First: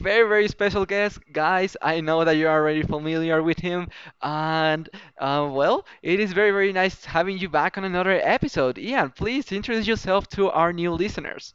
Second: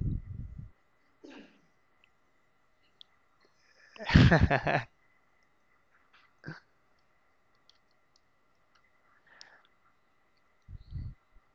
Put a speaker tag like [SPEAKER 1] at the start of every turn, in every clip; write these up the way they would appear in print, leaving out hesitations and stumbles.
[SPEAKER 1] very, very special guest. Guys, I know that you're already familiar with him, and uh, well, it is very, very nice having you back on another episode. Ian, please introduce yourself to our new listeners.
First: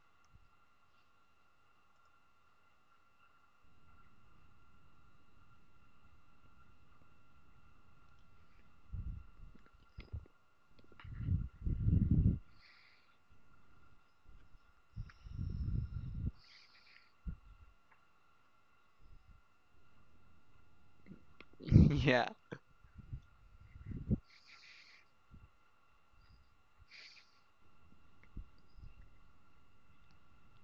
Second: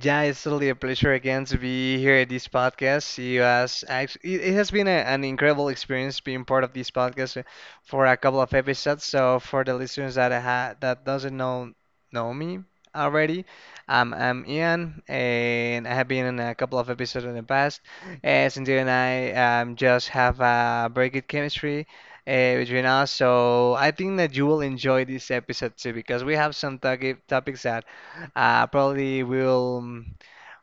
[SPEAKER 2] Yeah, it's totally a pleasure again to be here at this podcast. It has been an incredible experience being part of this podcast, for a couple of episodes. So for the listeners that I ha that doesn't know me already, I'm Ian, and I have been in a couple of episodes in the past. Cynthia and I, just have a very good chemistry,
[SPEAKER 1] Yeah,
[SPEAKER 2] between us. So I think that you will enjoy this episode too because we have some topics that, probably will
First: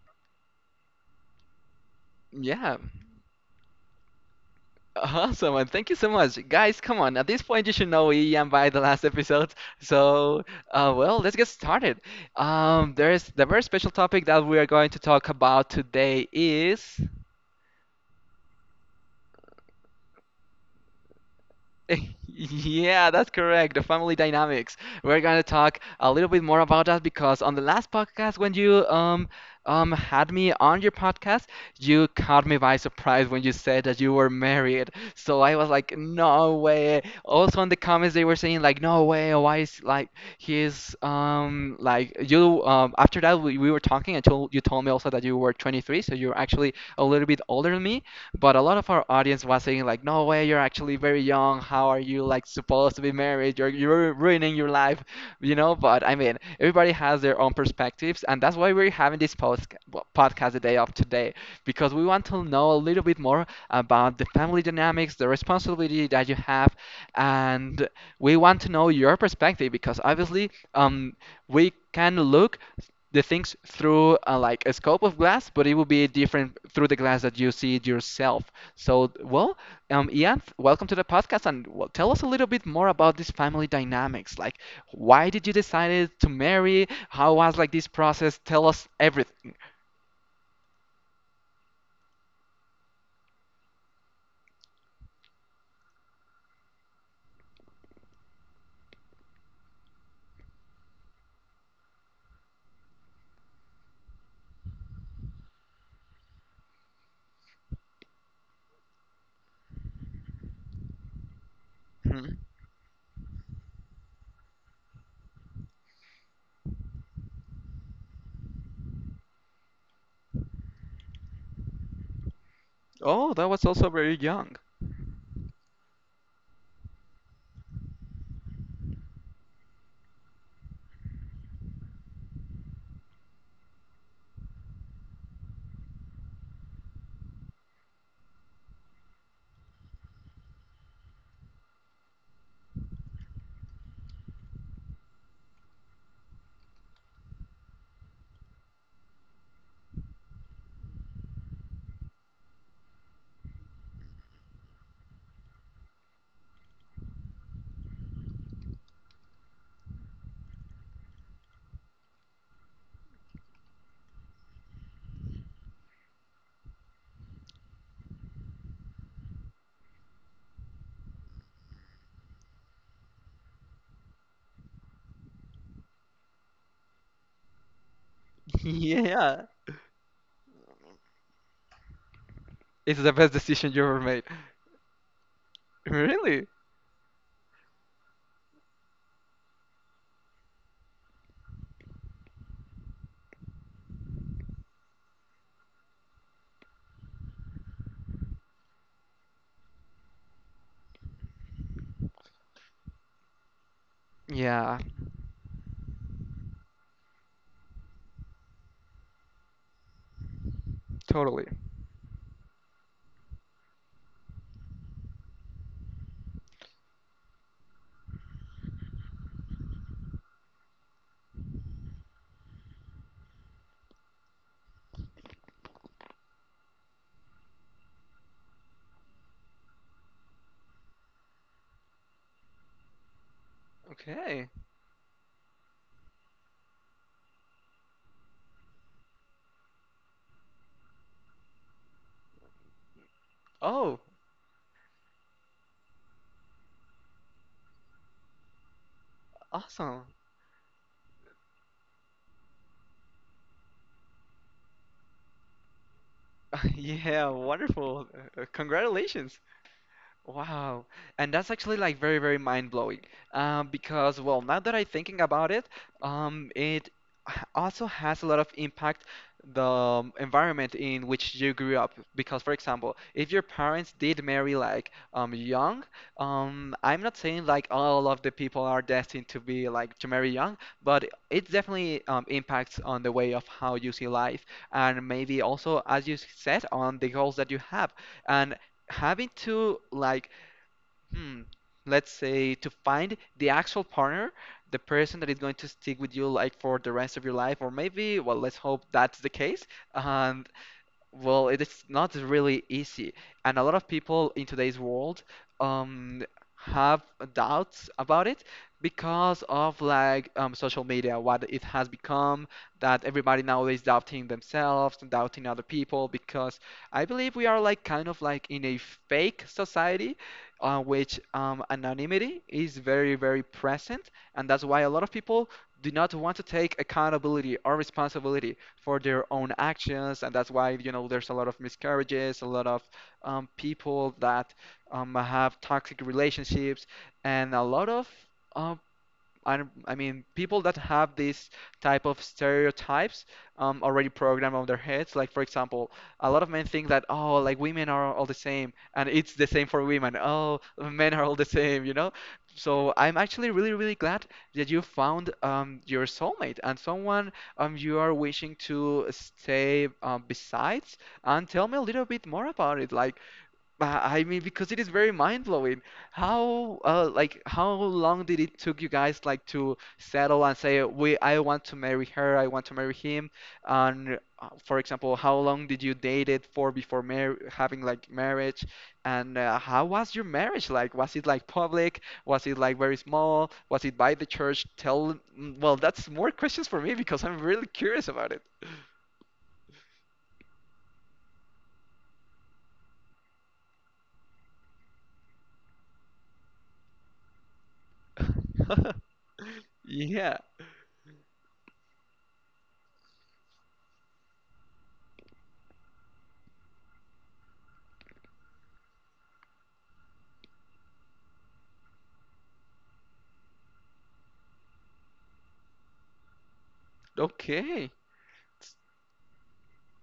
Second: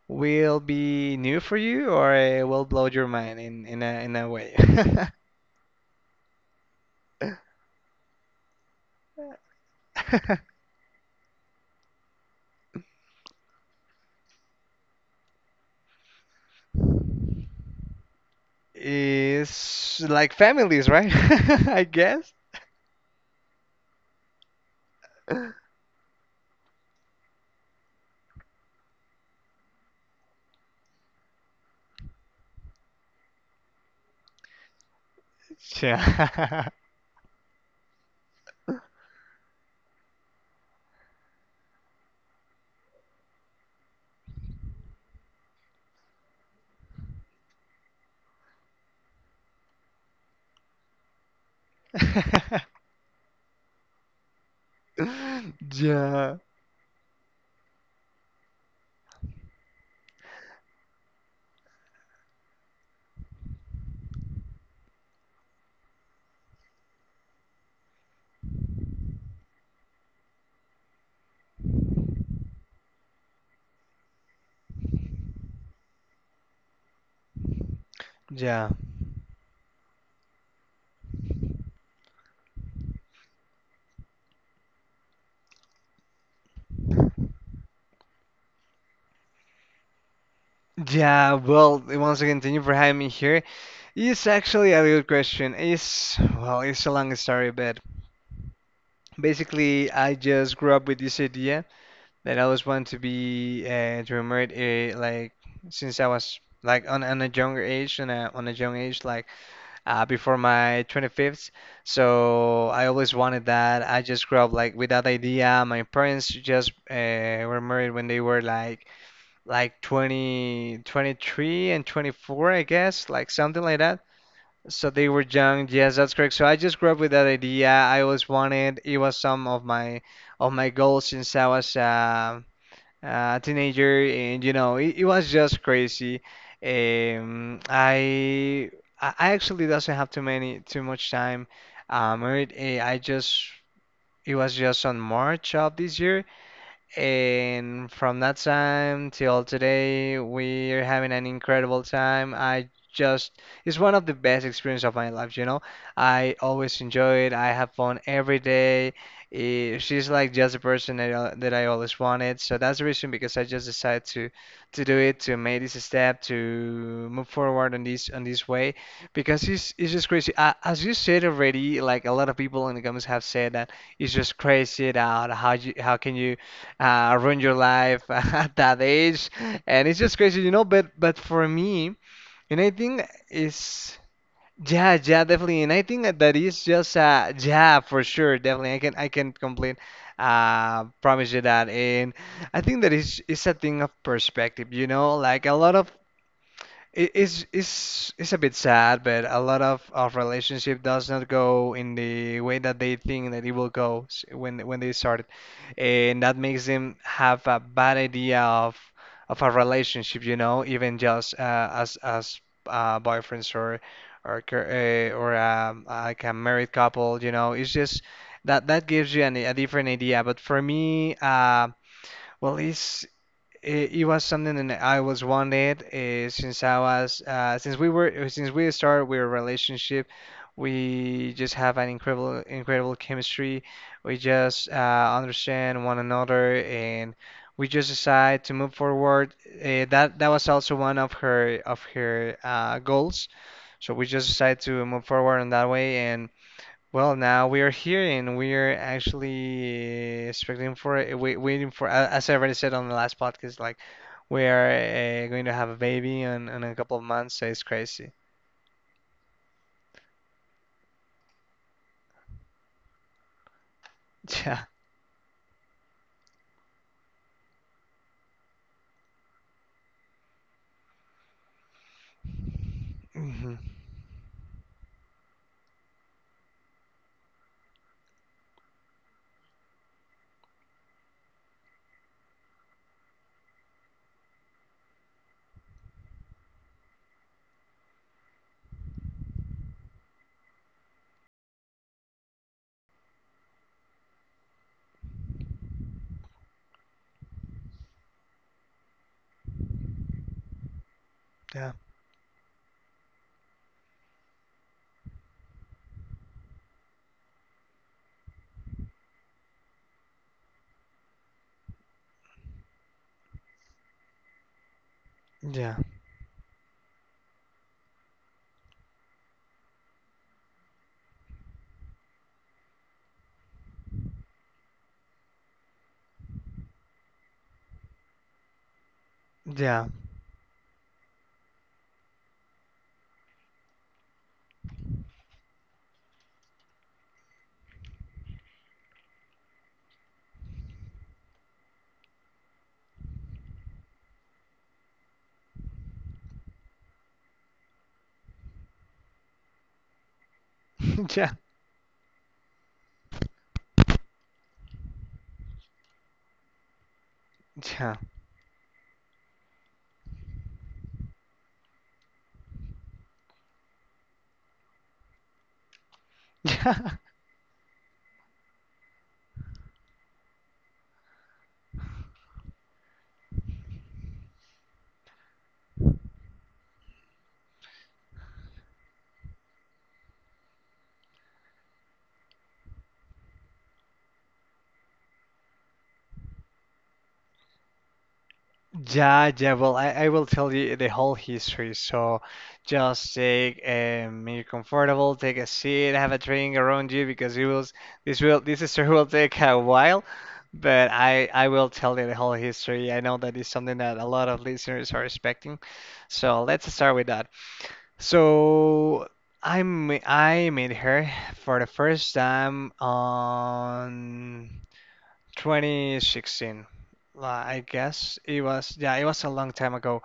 [SPEAKER 2] will be new for you or it will
[SPEAKER 1] yeah.
[SPEAKER 2] blow your mind in a way.
[SPEAKER 1] Awesome, and thank you so much. Guys, come on. At this point, you should know Ian by the last episode. So let's get started. There's the very special topic that we are going to talk about today is
[SPEAKER 2] Is like families, right? I guess.
[SPEAKER 1] yeah, that's correct. The family dynamics. We're gonna talk a little bit more about that because on the last podcast, when you had me on your podcast, you caught me by surprise when you said that you were married. So I was like, no
[SPEAKER 2] Yeah.
[SPEAKER 1] way. Also in the comments, they were saying like, no way. Why is like he's like you. After that we were talking and told me also that you were 23, so you're actually a little bit older than me, but a lot of our audience was saying like, "No way, you're actually very young. How are you like supposed to be married? You're ruining your life," you know. But I
[SPEAKER 2] Yeah.
[SPEAKER 1] mean, everybody has their own perspectives, and that's why we're having this podcast the day of today because we want to know a little bit more about the family dynamics, the responsibility that you have, and we want to know your perspective because obviously, we can look the things through like a scope of glass, but it will be different through the glass that you see it yourself.
[SPEAKER 2] Yeah.
[SPEAKER 1] So, Ian, welcome to the podcast, and well, tell us a little bit more about this family dynamics. Like, why did you decide to marry? How was like this process? Tell us everything.
[SPEAKER 2] Yeah. Well, once again, thank you for having me here. It's actually a good question. Well, it's a long story, but basically, I just grew up with this idea that I always wanted to be, to remember it, like, since I was like on a younger age, on a young age, like, before my 25th,
[SPEAKER 1] Mhm.
[SPEAKER 2] so I always wanted that. I just grew up like with that idea. My parents just, were married when they were like 20, 23 and 24, I guess, like
[SPEAKER 1] Oh, that
[SPEAKER 2] something
[SPEAKER 1] was
[SPEAKER 2] like
[SPEAKER 1] also
[SPEAKER 2] that.
[SPEAKER 1] very young.
[SPEAKER 2] So they were young. Yes, that's correct. So I just grew up with that idea. I always wanted It was some of my goals since I was, teenager, and, you know, it was just crazy. Um, I I actually doesn't have too much time, married. Eh, I just it was just on March of this year, and from that time till today, we're having an incredible time. It's one of the best experience of my life, you know. I always enjoy it. I have fun every day. She's like just the person that I always wanted. So that's the reason because I just decided to do it, to make this step, to move forward on this way, because it's just crazy. As you said already, like, a lot of people in the comments have said that it's just crazy that how can you, ruin your life at that age,
[SPEAKER 1] Yeah,
[SPEAKER 2] and it's just crazy, you know. But for me, and I think
[SPEAKER 1] it's the best decision you
[SPEAKER 2] is,
[SPEAKER 1] ever made.
[SPEAKER 2] yeah, yeah, definitely. And I think that that
[SPEAKER 1] Really?
[SPEAKER 2] is just, yeah, for sure, definitely. I can promise you that, and I think that is it's a thing of perspective, you know. Like, a lot of it is it's a bit sad, but a lot of relationship does not go in the way that they think that it will go when
[SPEAKER 1] Yeah,
[SPEAKER 2] they started, and that makes them have a bad idea of a relationship, you know, even just,
[SPEAKER 1] totally.
[SPEAKER 2] as, boyfriends or like, a married couple, you know. It's just that that gives you a different idea. But for me, well, it was something that I was wanted, since I was since we started our relationship. We just have an incredible, incredible chemistry. We
[SPEAKER 1] Okay.
[SPEAKER 2] just, understand one another, and we just decide to move forward. That was also one of her goals. So
[SPEAKER 1] Oh,
[SPEAKER 2] we just decided to move forward in that way, and, well, now we are here and we are
[SPEAKER 1] awesome.
[SPEAKER 2] actually expecting for it, waiting for, as I already said on the last podcast, like, we are, going to have a baby in a couple of
[SPEAKER 1] Yeah,
[SPEAKER 2] months, so it's
[SPEAKER 1] wonderful.
[SPEAKER 2] crazy.
[SPEAKER 1] Congratulations. Wow. And that's actually like very, very mind-blowing. Because, well, now
[SPEAKER 2] Yeah.
[SPEAKER 1] that I'm thinking about it, it also has a lot of impact, the environment in which you grew up. Because, for example, if your
[SPEAKER 2] Hmm.
[SPEAKER 1] parents did marry like young, I'm not saying like all of the people are destined to be like to marry young, but it definitely impacts on the way of how you see life, and maybe also, as you said, on the goals that you have. And having to like hmm, let's say to find the actual partner, the person that is going to stick with you like for the rest of your life, or maybe, well, let's hope that's the case and. Well, it
[SPEAKER 2] Yeah.
[SPEAKER 1] is not really easy, and a lot of people in today's world um, have doubts about it because of like social media, what it has become, that everybody nowadays doubting themselves and doubting other
[SPEAKER 2] Yeah.
[SPEAKER 1] people because I believe we are like kind of like in a fake society, which anonymity is very, very present, and that's why a lot of people do not want to take accountability or responsibility for their own
[SPEAKER 2] Yeah.
[SPEAKER 1] actions, and that's why you know there's a lot of miscarriages, a lot of people that have toxic relationships, and a lot of uh, I, I mean, people that have these type of stereotypes already programmed on their heads. Like, for example, a lot of men think that, oh, like women are all the same, and it's the same for women. Oh, men are
[SPEAKER 2] Yeah.
[SPEAKER 1] all the same, you know? So I'm actually really, really glad that you found your soulmate and someone
[SPEAKER 2] Yeah.
[SPEAKER 1] you are wishing to stay besides. And tell me a little bit more about it. Like, I mean, because it is very mind-blowing. How,
[SPEAKER 2] Yeah.
[SPEAKER 1] like, how long did it took you guys like to settle and say, "We, I want to marry her, I want to marry him"? And for example, how long did you date it for before mar having like marriage? And how was your marriage like? Was it like public? Was it like very small? Was it by the church? Tell, that's more questions for me because I'm really curious about it.
[SPEAKER 2] Yeah, yeah, well, I will tell you the whole history. So, just take, you're comfortable, take a seat, have a drink around you, because it will this story will take a while,
[SPEAKER 1] Yeah.
[SPEAKER 2] but I will tell you the whole history. I know that is something that a lot of listeners are expecting. So let's start with that. So I met her for the first time on 2016. I
[SPEAKER 1] Okay.
[SPEAKER 2] guess it was, yeah, it was a long time ago.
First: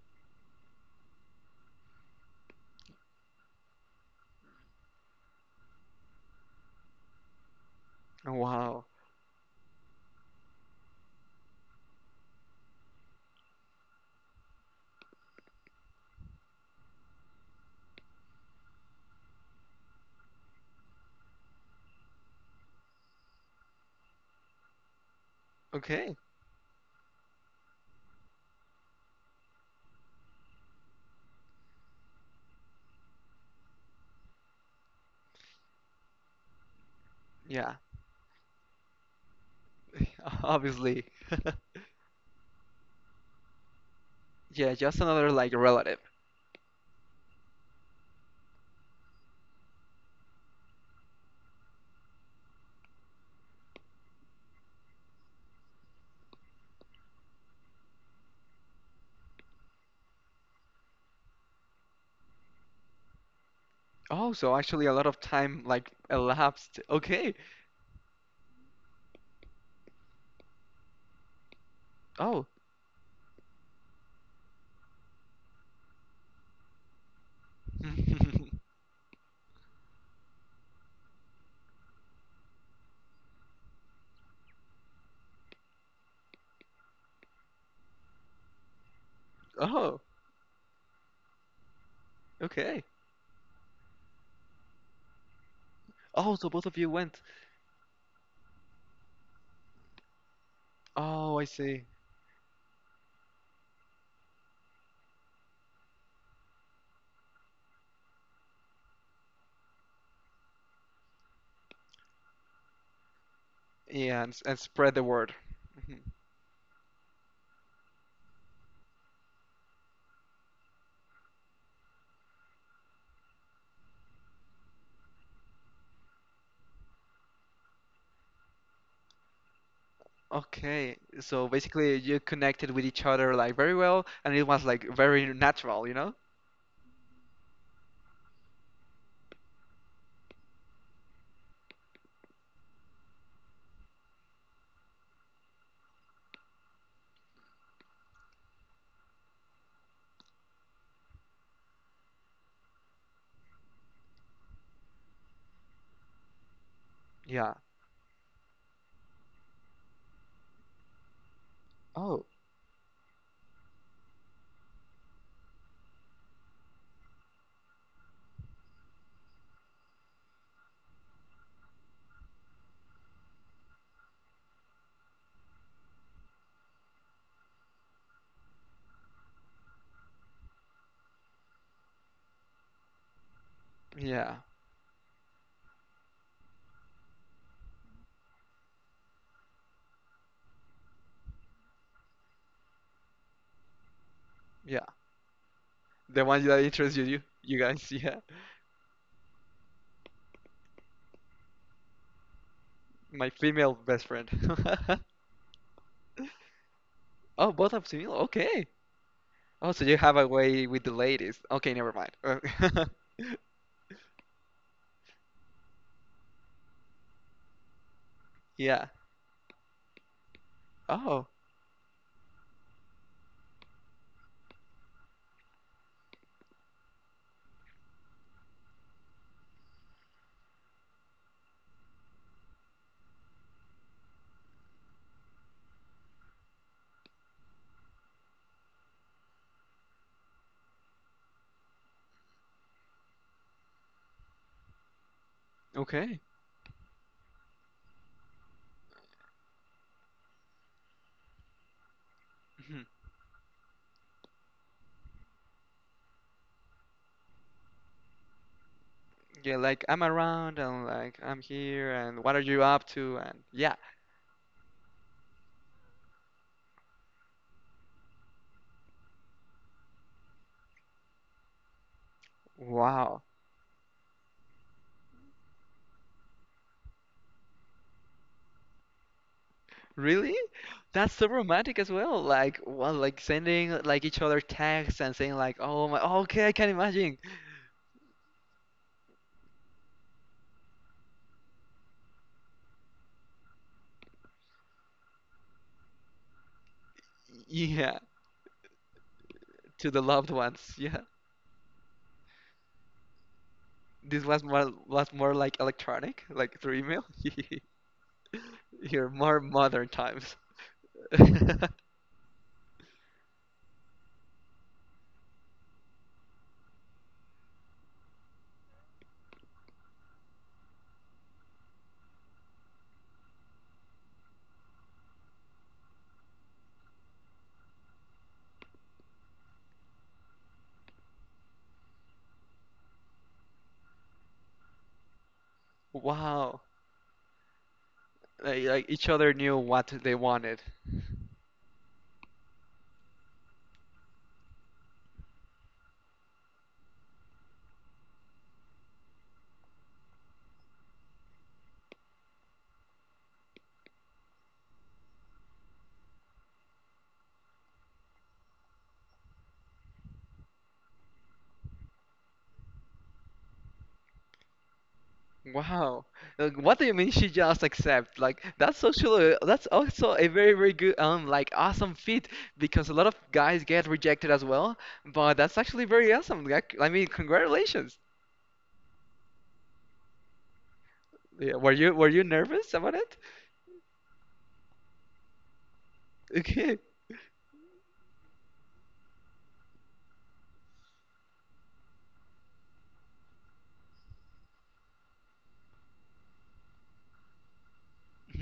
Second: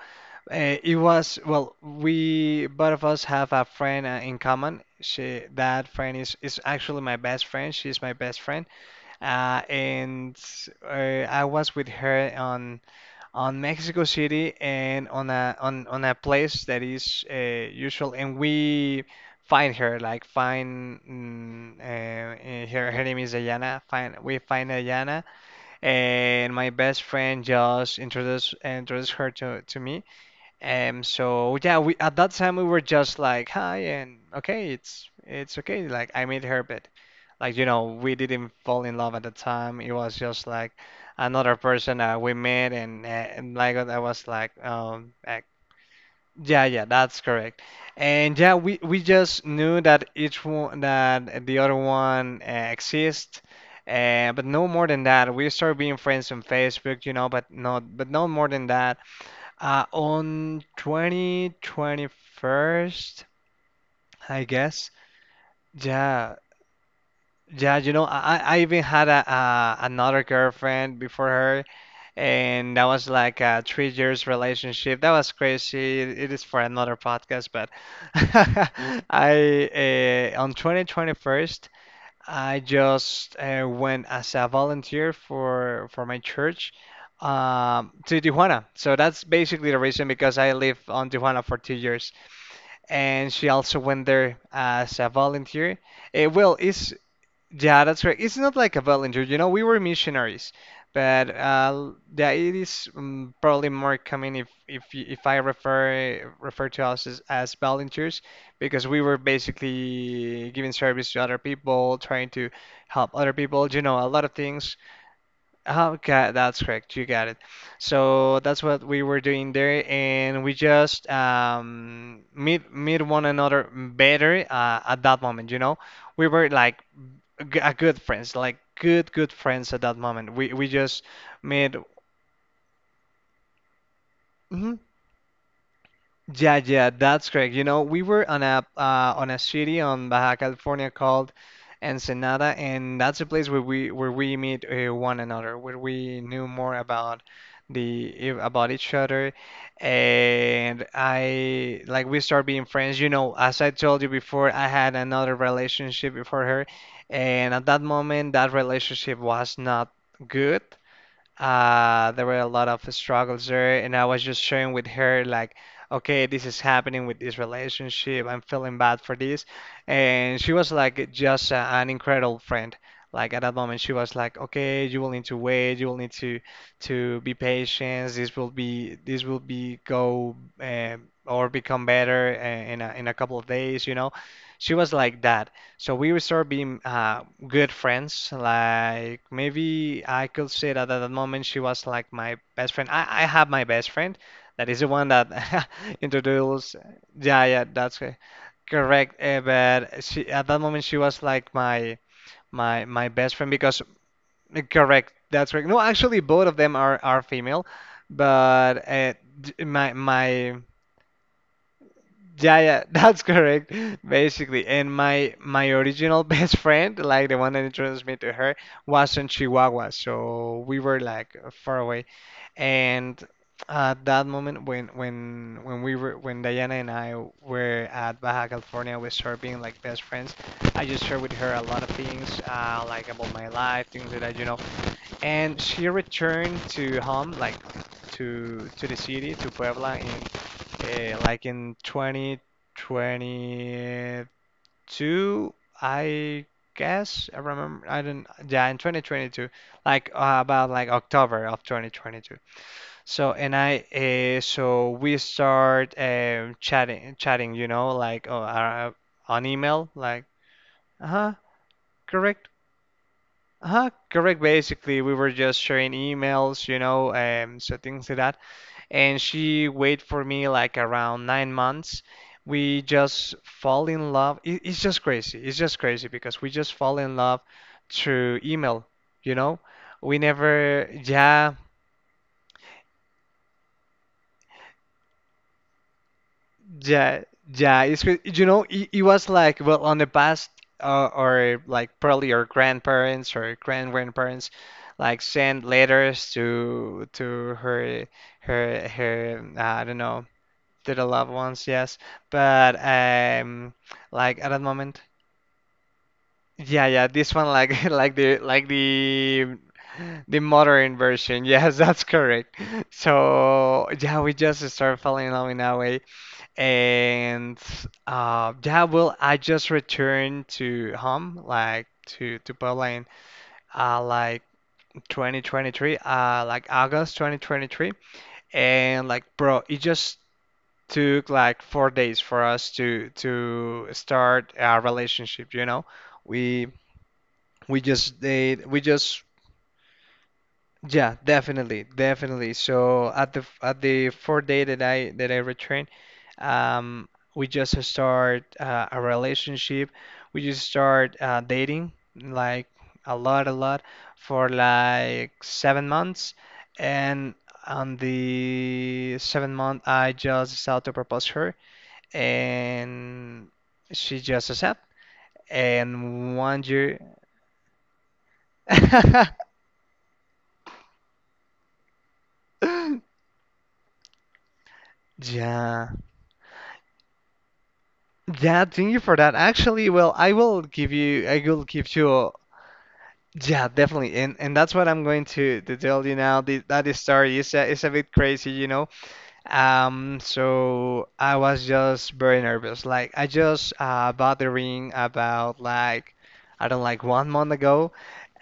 [SPEAKER 2] Well, we both of us have a friend, in common. That friend is actually my best friend. She's my best friend.
[SPEAKER 1] Wow.
[SPEAKER 2] And uh, I was with her on Mexico City and on a place that is, usual. And we find her. Her name is Ayana. Find we find Ayana,
[SPEAKER 1] Okay.
[SPEAKER 2] and my best friend just introduced her to me. And so, yeah, we at that time we were just like, hi, and, okay, it's okay. Like, I met her, but, like,
[SPEAKER 1] Yeah,
[SPEAKER 2] we didn't fall in love at the time. It was just like
[SPEAKER 1] obviously.
[SPEAKER 2] another person, we met, and, like I was like
[SPEAKER 1] Yeah, just
[SPEAKER 2] um
[SPEAKER 1] another
[SPEAKER 2] like
[SPEAKER 1] like relative.
[SPEAKER 2] yeah, yeah, that's correct. And, yeah, we just knew that each one that the other one, exists, but no more than that. We started being friends on Facebook, you know, but not but no more than that. On 2021,
[SPEAKER 1] Oh,
[SPEAKER 2] I
[SPEAKER 1] so actually
[SPEAKER 2] guess.
[SPEAKER 1] a lot of time like
[SPEAKER 2] Yeah,
[SPEAKER 1] elapsed. Okay.
[SPEAKER 2] yeah, I even had a another girlfriend before her,
[SPEAKER 1] Oh.
[SPEAKER 2] and that was like a 3 years relationship. That was crazy. It is for another podcast, but I on 2021, I just, went as a volunteer for my church, to Tijuana. So that's basically the
[SPEAKER 1] Oh,
[SPEAKER 2] reason because I lived on Tijuana for 2 years,
[SPEAKER 1] okay.
[SPEAKER 2] and she also went there as a volunteer. Eh,
[SPEAKER 1] Oh, so
[SPEAKER 2] well,
[SPEAKER 1] both of you
[SPEAKER 2] it's
[SPEAKER 1] went.
[SPEAKER 2] yeah, that's right. It's not like a volunteer, you know, we were missionaries, but,
[SPEAKER 1] Oh, I see.
[SPEAKER 2] the it is, probably more common if I refer to us as volunteers, because we were basically giving service to other people, trying to help other people, you know, a
[SPEAKER 1] Yeah,
[SPEAKER 2] lot
[SPEAKER 1] and,
[SPEAKER 2] of
[SPEAKER 1] and
[SPEAKER 2] things.
[SPEAKER 1] spread the word. Mhm.
[SPEAKER 2] Okay, that's correct. You got it. So that's what we were doing there, and we just, meet one another better, at that moment, we were like, a good friends, like, good, good friends at that moment. We
[SPEAKER 1] Okay,
[SPEAKER 2] just
[SPEAKER 1] so
[SPEAKER 2] made.
[SPEAKER 1] basically you connected with each other like very well, and it was
[SPEAKER 2] Mhm.
[SPEAKER 1] like very natural, you know?
[SPEAKER 2] Yeah, yeah, that's correct. You know, we were on a, city on Baja California called Ensenada, and that's a place where we meet, one another, where we knew more about the each other, and I like, we start being friends. You know, as I told you before, I had another relationship before her,
[SPEAKER 1] Yeah.
[SPEAKER 2] and at that moment, that relationship was not good. Uh,
[SPEAKER 1] Oh,
[SPEAKER 2] there were a lot of struggles there, and I was just sharing with her like, okay, this is happening with this relationship. I'm feeling bad for this. And she was like just an incredible friend. Like, at that moment, she was like, okay, you will need to wait. You will need to be patient. This will be go or become better, in a couple of days. You know,
[SPEAKER 1] yeah,
[SPEAKER 2] she was like that. So we started being, good friends. Like, maybe I could say that at that moment she was like my best friend. I have my best friend that is
[SPEAKER 1] yeah.
[SPEAKER 2] the one that
[SPEAKER 1] The one that
[SPEAKER 2] introduced.
[SPEAKER 1] interests you, you
[SPEAKER 2] Yeah,
[SPEAKER 1] you
[SPEAKER 2] yeah,
[SPEAKER 1] guys.
[SPEAKER 2] that's it.
[SPEAKER 1] Yeah,
[SPEAKER 2] Correct, but she at that moment she was like my
[SPEAKER 1] my
[SPEAKER 2] best friend,
[SPEAKER 1] female
[SPEAKER 2] because,
[SPEAKER 1] best friend.
[SPEAKER 2] correct, that's correct. No, actually, both of them are
[SPEAKER 1] Oh,
[SPEAKER 2] female,
[SPEAKER 1] both are civil. Okay.
[SPEAKER 2] but, d-
[SPEAKER 1] Oh, so
[SPEAKER 2] my
[SPEAKER 1] you have a
[SPEAKER 2] my
[SPEAKER 1] way with the ladies. Okay, never mind.
[SPEAKER 2] yeah, yeah, that's correct. Basically, and my original best friend, like, the one that introduced me to her,
[SPEAKER 1] Yeah.
[SPEAKER 2] was in Chihuahua, so we were
[SPEAKER 1] Oh,
[SPEAKER 2] like far away. And at that moment, when Diana and I were at Baja California with her being like best friends, I just shared with her a lot of things, like, about my life, things that I, you know and she returned to home, like, to the city, to Puebla, in, like, in 2022,
[SPEAKER 1] okay.
[SPEAKER 2] I guess. I remember, I don't, yeah, in 2022, like, about, like, October of 2022.
[SPEAKER 1] Mhm.
[SPEAKER 2] So and I, so we start, chatting, chatting, like, oh, on
[SPEAKER 1] Yeah, like
[SPEAKER 2] email,
[SPEAKER 1] I'm
[SPEAKER 2] like,
[SPEAKER 1] around and like
[SPEAKER 2] uh-huh,
[SPEAKER 1] I'm here and what are
[SPEAKER 2] correct.
[SPEAKER 1] you up to? And yeah.
[SPEAKER 2] Correct. Basically, we were just sharing emails, you know, so, things like that. And she waited for me, like, around 9 months. We
[SPEAKER 1] Wow.
[SPEAKER 2] just fall in love. It's just crazy. It's just crazy because we just fall in love through email, you know. We
[SPEAKER 1] Really?
[SPEAKER 2] never,
[SPEAKER 1] That's so
[SPEAKER 2] yeah.
[SPEAKER 1] romantic as well. Like, well, like sending like each other texts and saying like, "Oh my, oh, okay, I can imagine."
[SPEAKER 2] Yeah, yeah. You know it, it was like well on the past or like probably your grandparents or grandparents like send letters to
[SPEAKER 1] Yeah,
[SPEAKER 2] her her. I
[SPEAKER 1] to
[SPEAKER 2] don't
[SPEAKER 1] the
[SPEAKER 2] know.
[SPEAKER 1] loved ones.
[SPEAKER 2] To
[SPEAKER 1] Yeah.
[SPEAKER 2] the loved ones, yes, but
[SPEAKER 1] This
[SPEAKER 2] like at that moment.
[SPEAKER 1] was more like electronic, like through
[SPEAKER 2] Yeah,
[SPEAKER 1] email.
[SPEAKER 2] yeah, this one, like like the like
[SPEAKER 1] Here, more
[SPEAKER 2] the
[SPEAKER 1] modern times.
[SPEAKER 2] the modern version. Yes, that's correct. So yeah, we just start falling in love in that way, and yeah, well, I just returned to home, like to Poland, like 2023, like August 2023, and like, bro, it just took like 4 days for us to start our relationship, you know?
[SPEAKER 1] Wow.
[SPEAKER 2] We we just did, we
[SPEAKER 1] Like each
[SPEAKER 2] just.
[SPEAKER 1] other knew what they wanted.
[SPEAKER 2] Yeah, definitely, definitely. So at the at the fourth day that I returned, um, we just start a relationship. We just start dating like a lot, a lot, for like 7 months, and on the seventh month, I just decided to propose her, and she just accept.
[SPEAKER 1] Wow.
[SPEAKER 2] And
[SPEAKER 1] Like,
[SPEAKER 2] one
[SPEAKER 1] what do you
[SPEAKER 2] year,
[SPEAKER 1] mean she just accept? Like that's social that's also a very very good like awesome feat because a lot of guys get rejected as well, but that's actually
[SPEAKER 2] yeah.
[SPEAKER 1] very awesome. Like, I mean, congratulations.
[SPEAKER 2] Yeah, thank you for that. Actually, well, I will give you, I
[SPEAKER 1] Yeah,
[SPEAKER 2] will give
[SPEAKER 1] were
[SPEAKER 2] you,
[SPEAKER 1] you
[SPEAKER 2] a-
[SPEAKER 1] nervous about it?
[SPEAKER 2] Yeah, definitely, and that's what I'm going to tell you now.
[SPEAKER 1] Okay.
[SPEAKER 2] That story is a bit crazy, you know. So I was just very nervous. Like I just bought the ring about like, I don't, like 1 month ago,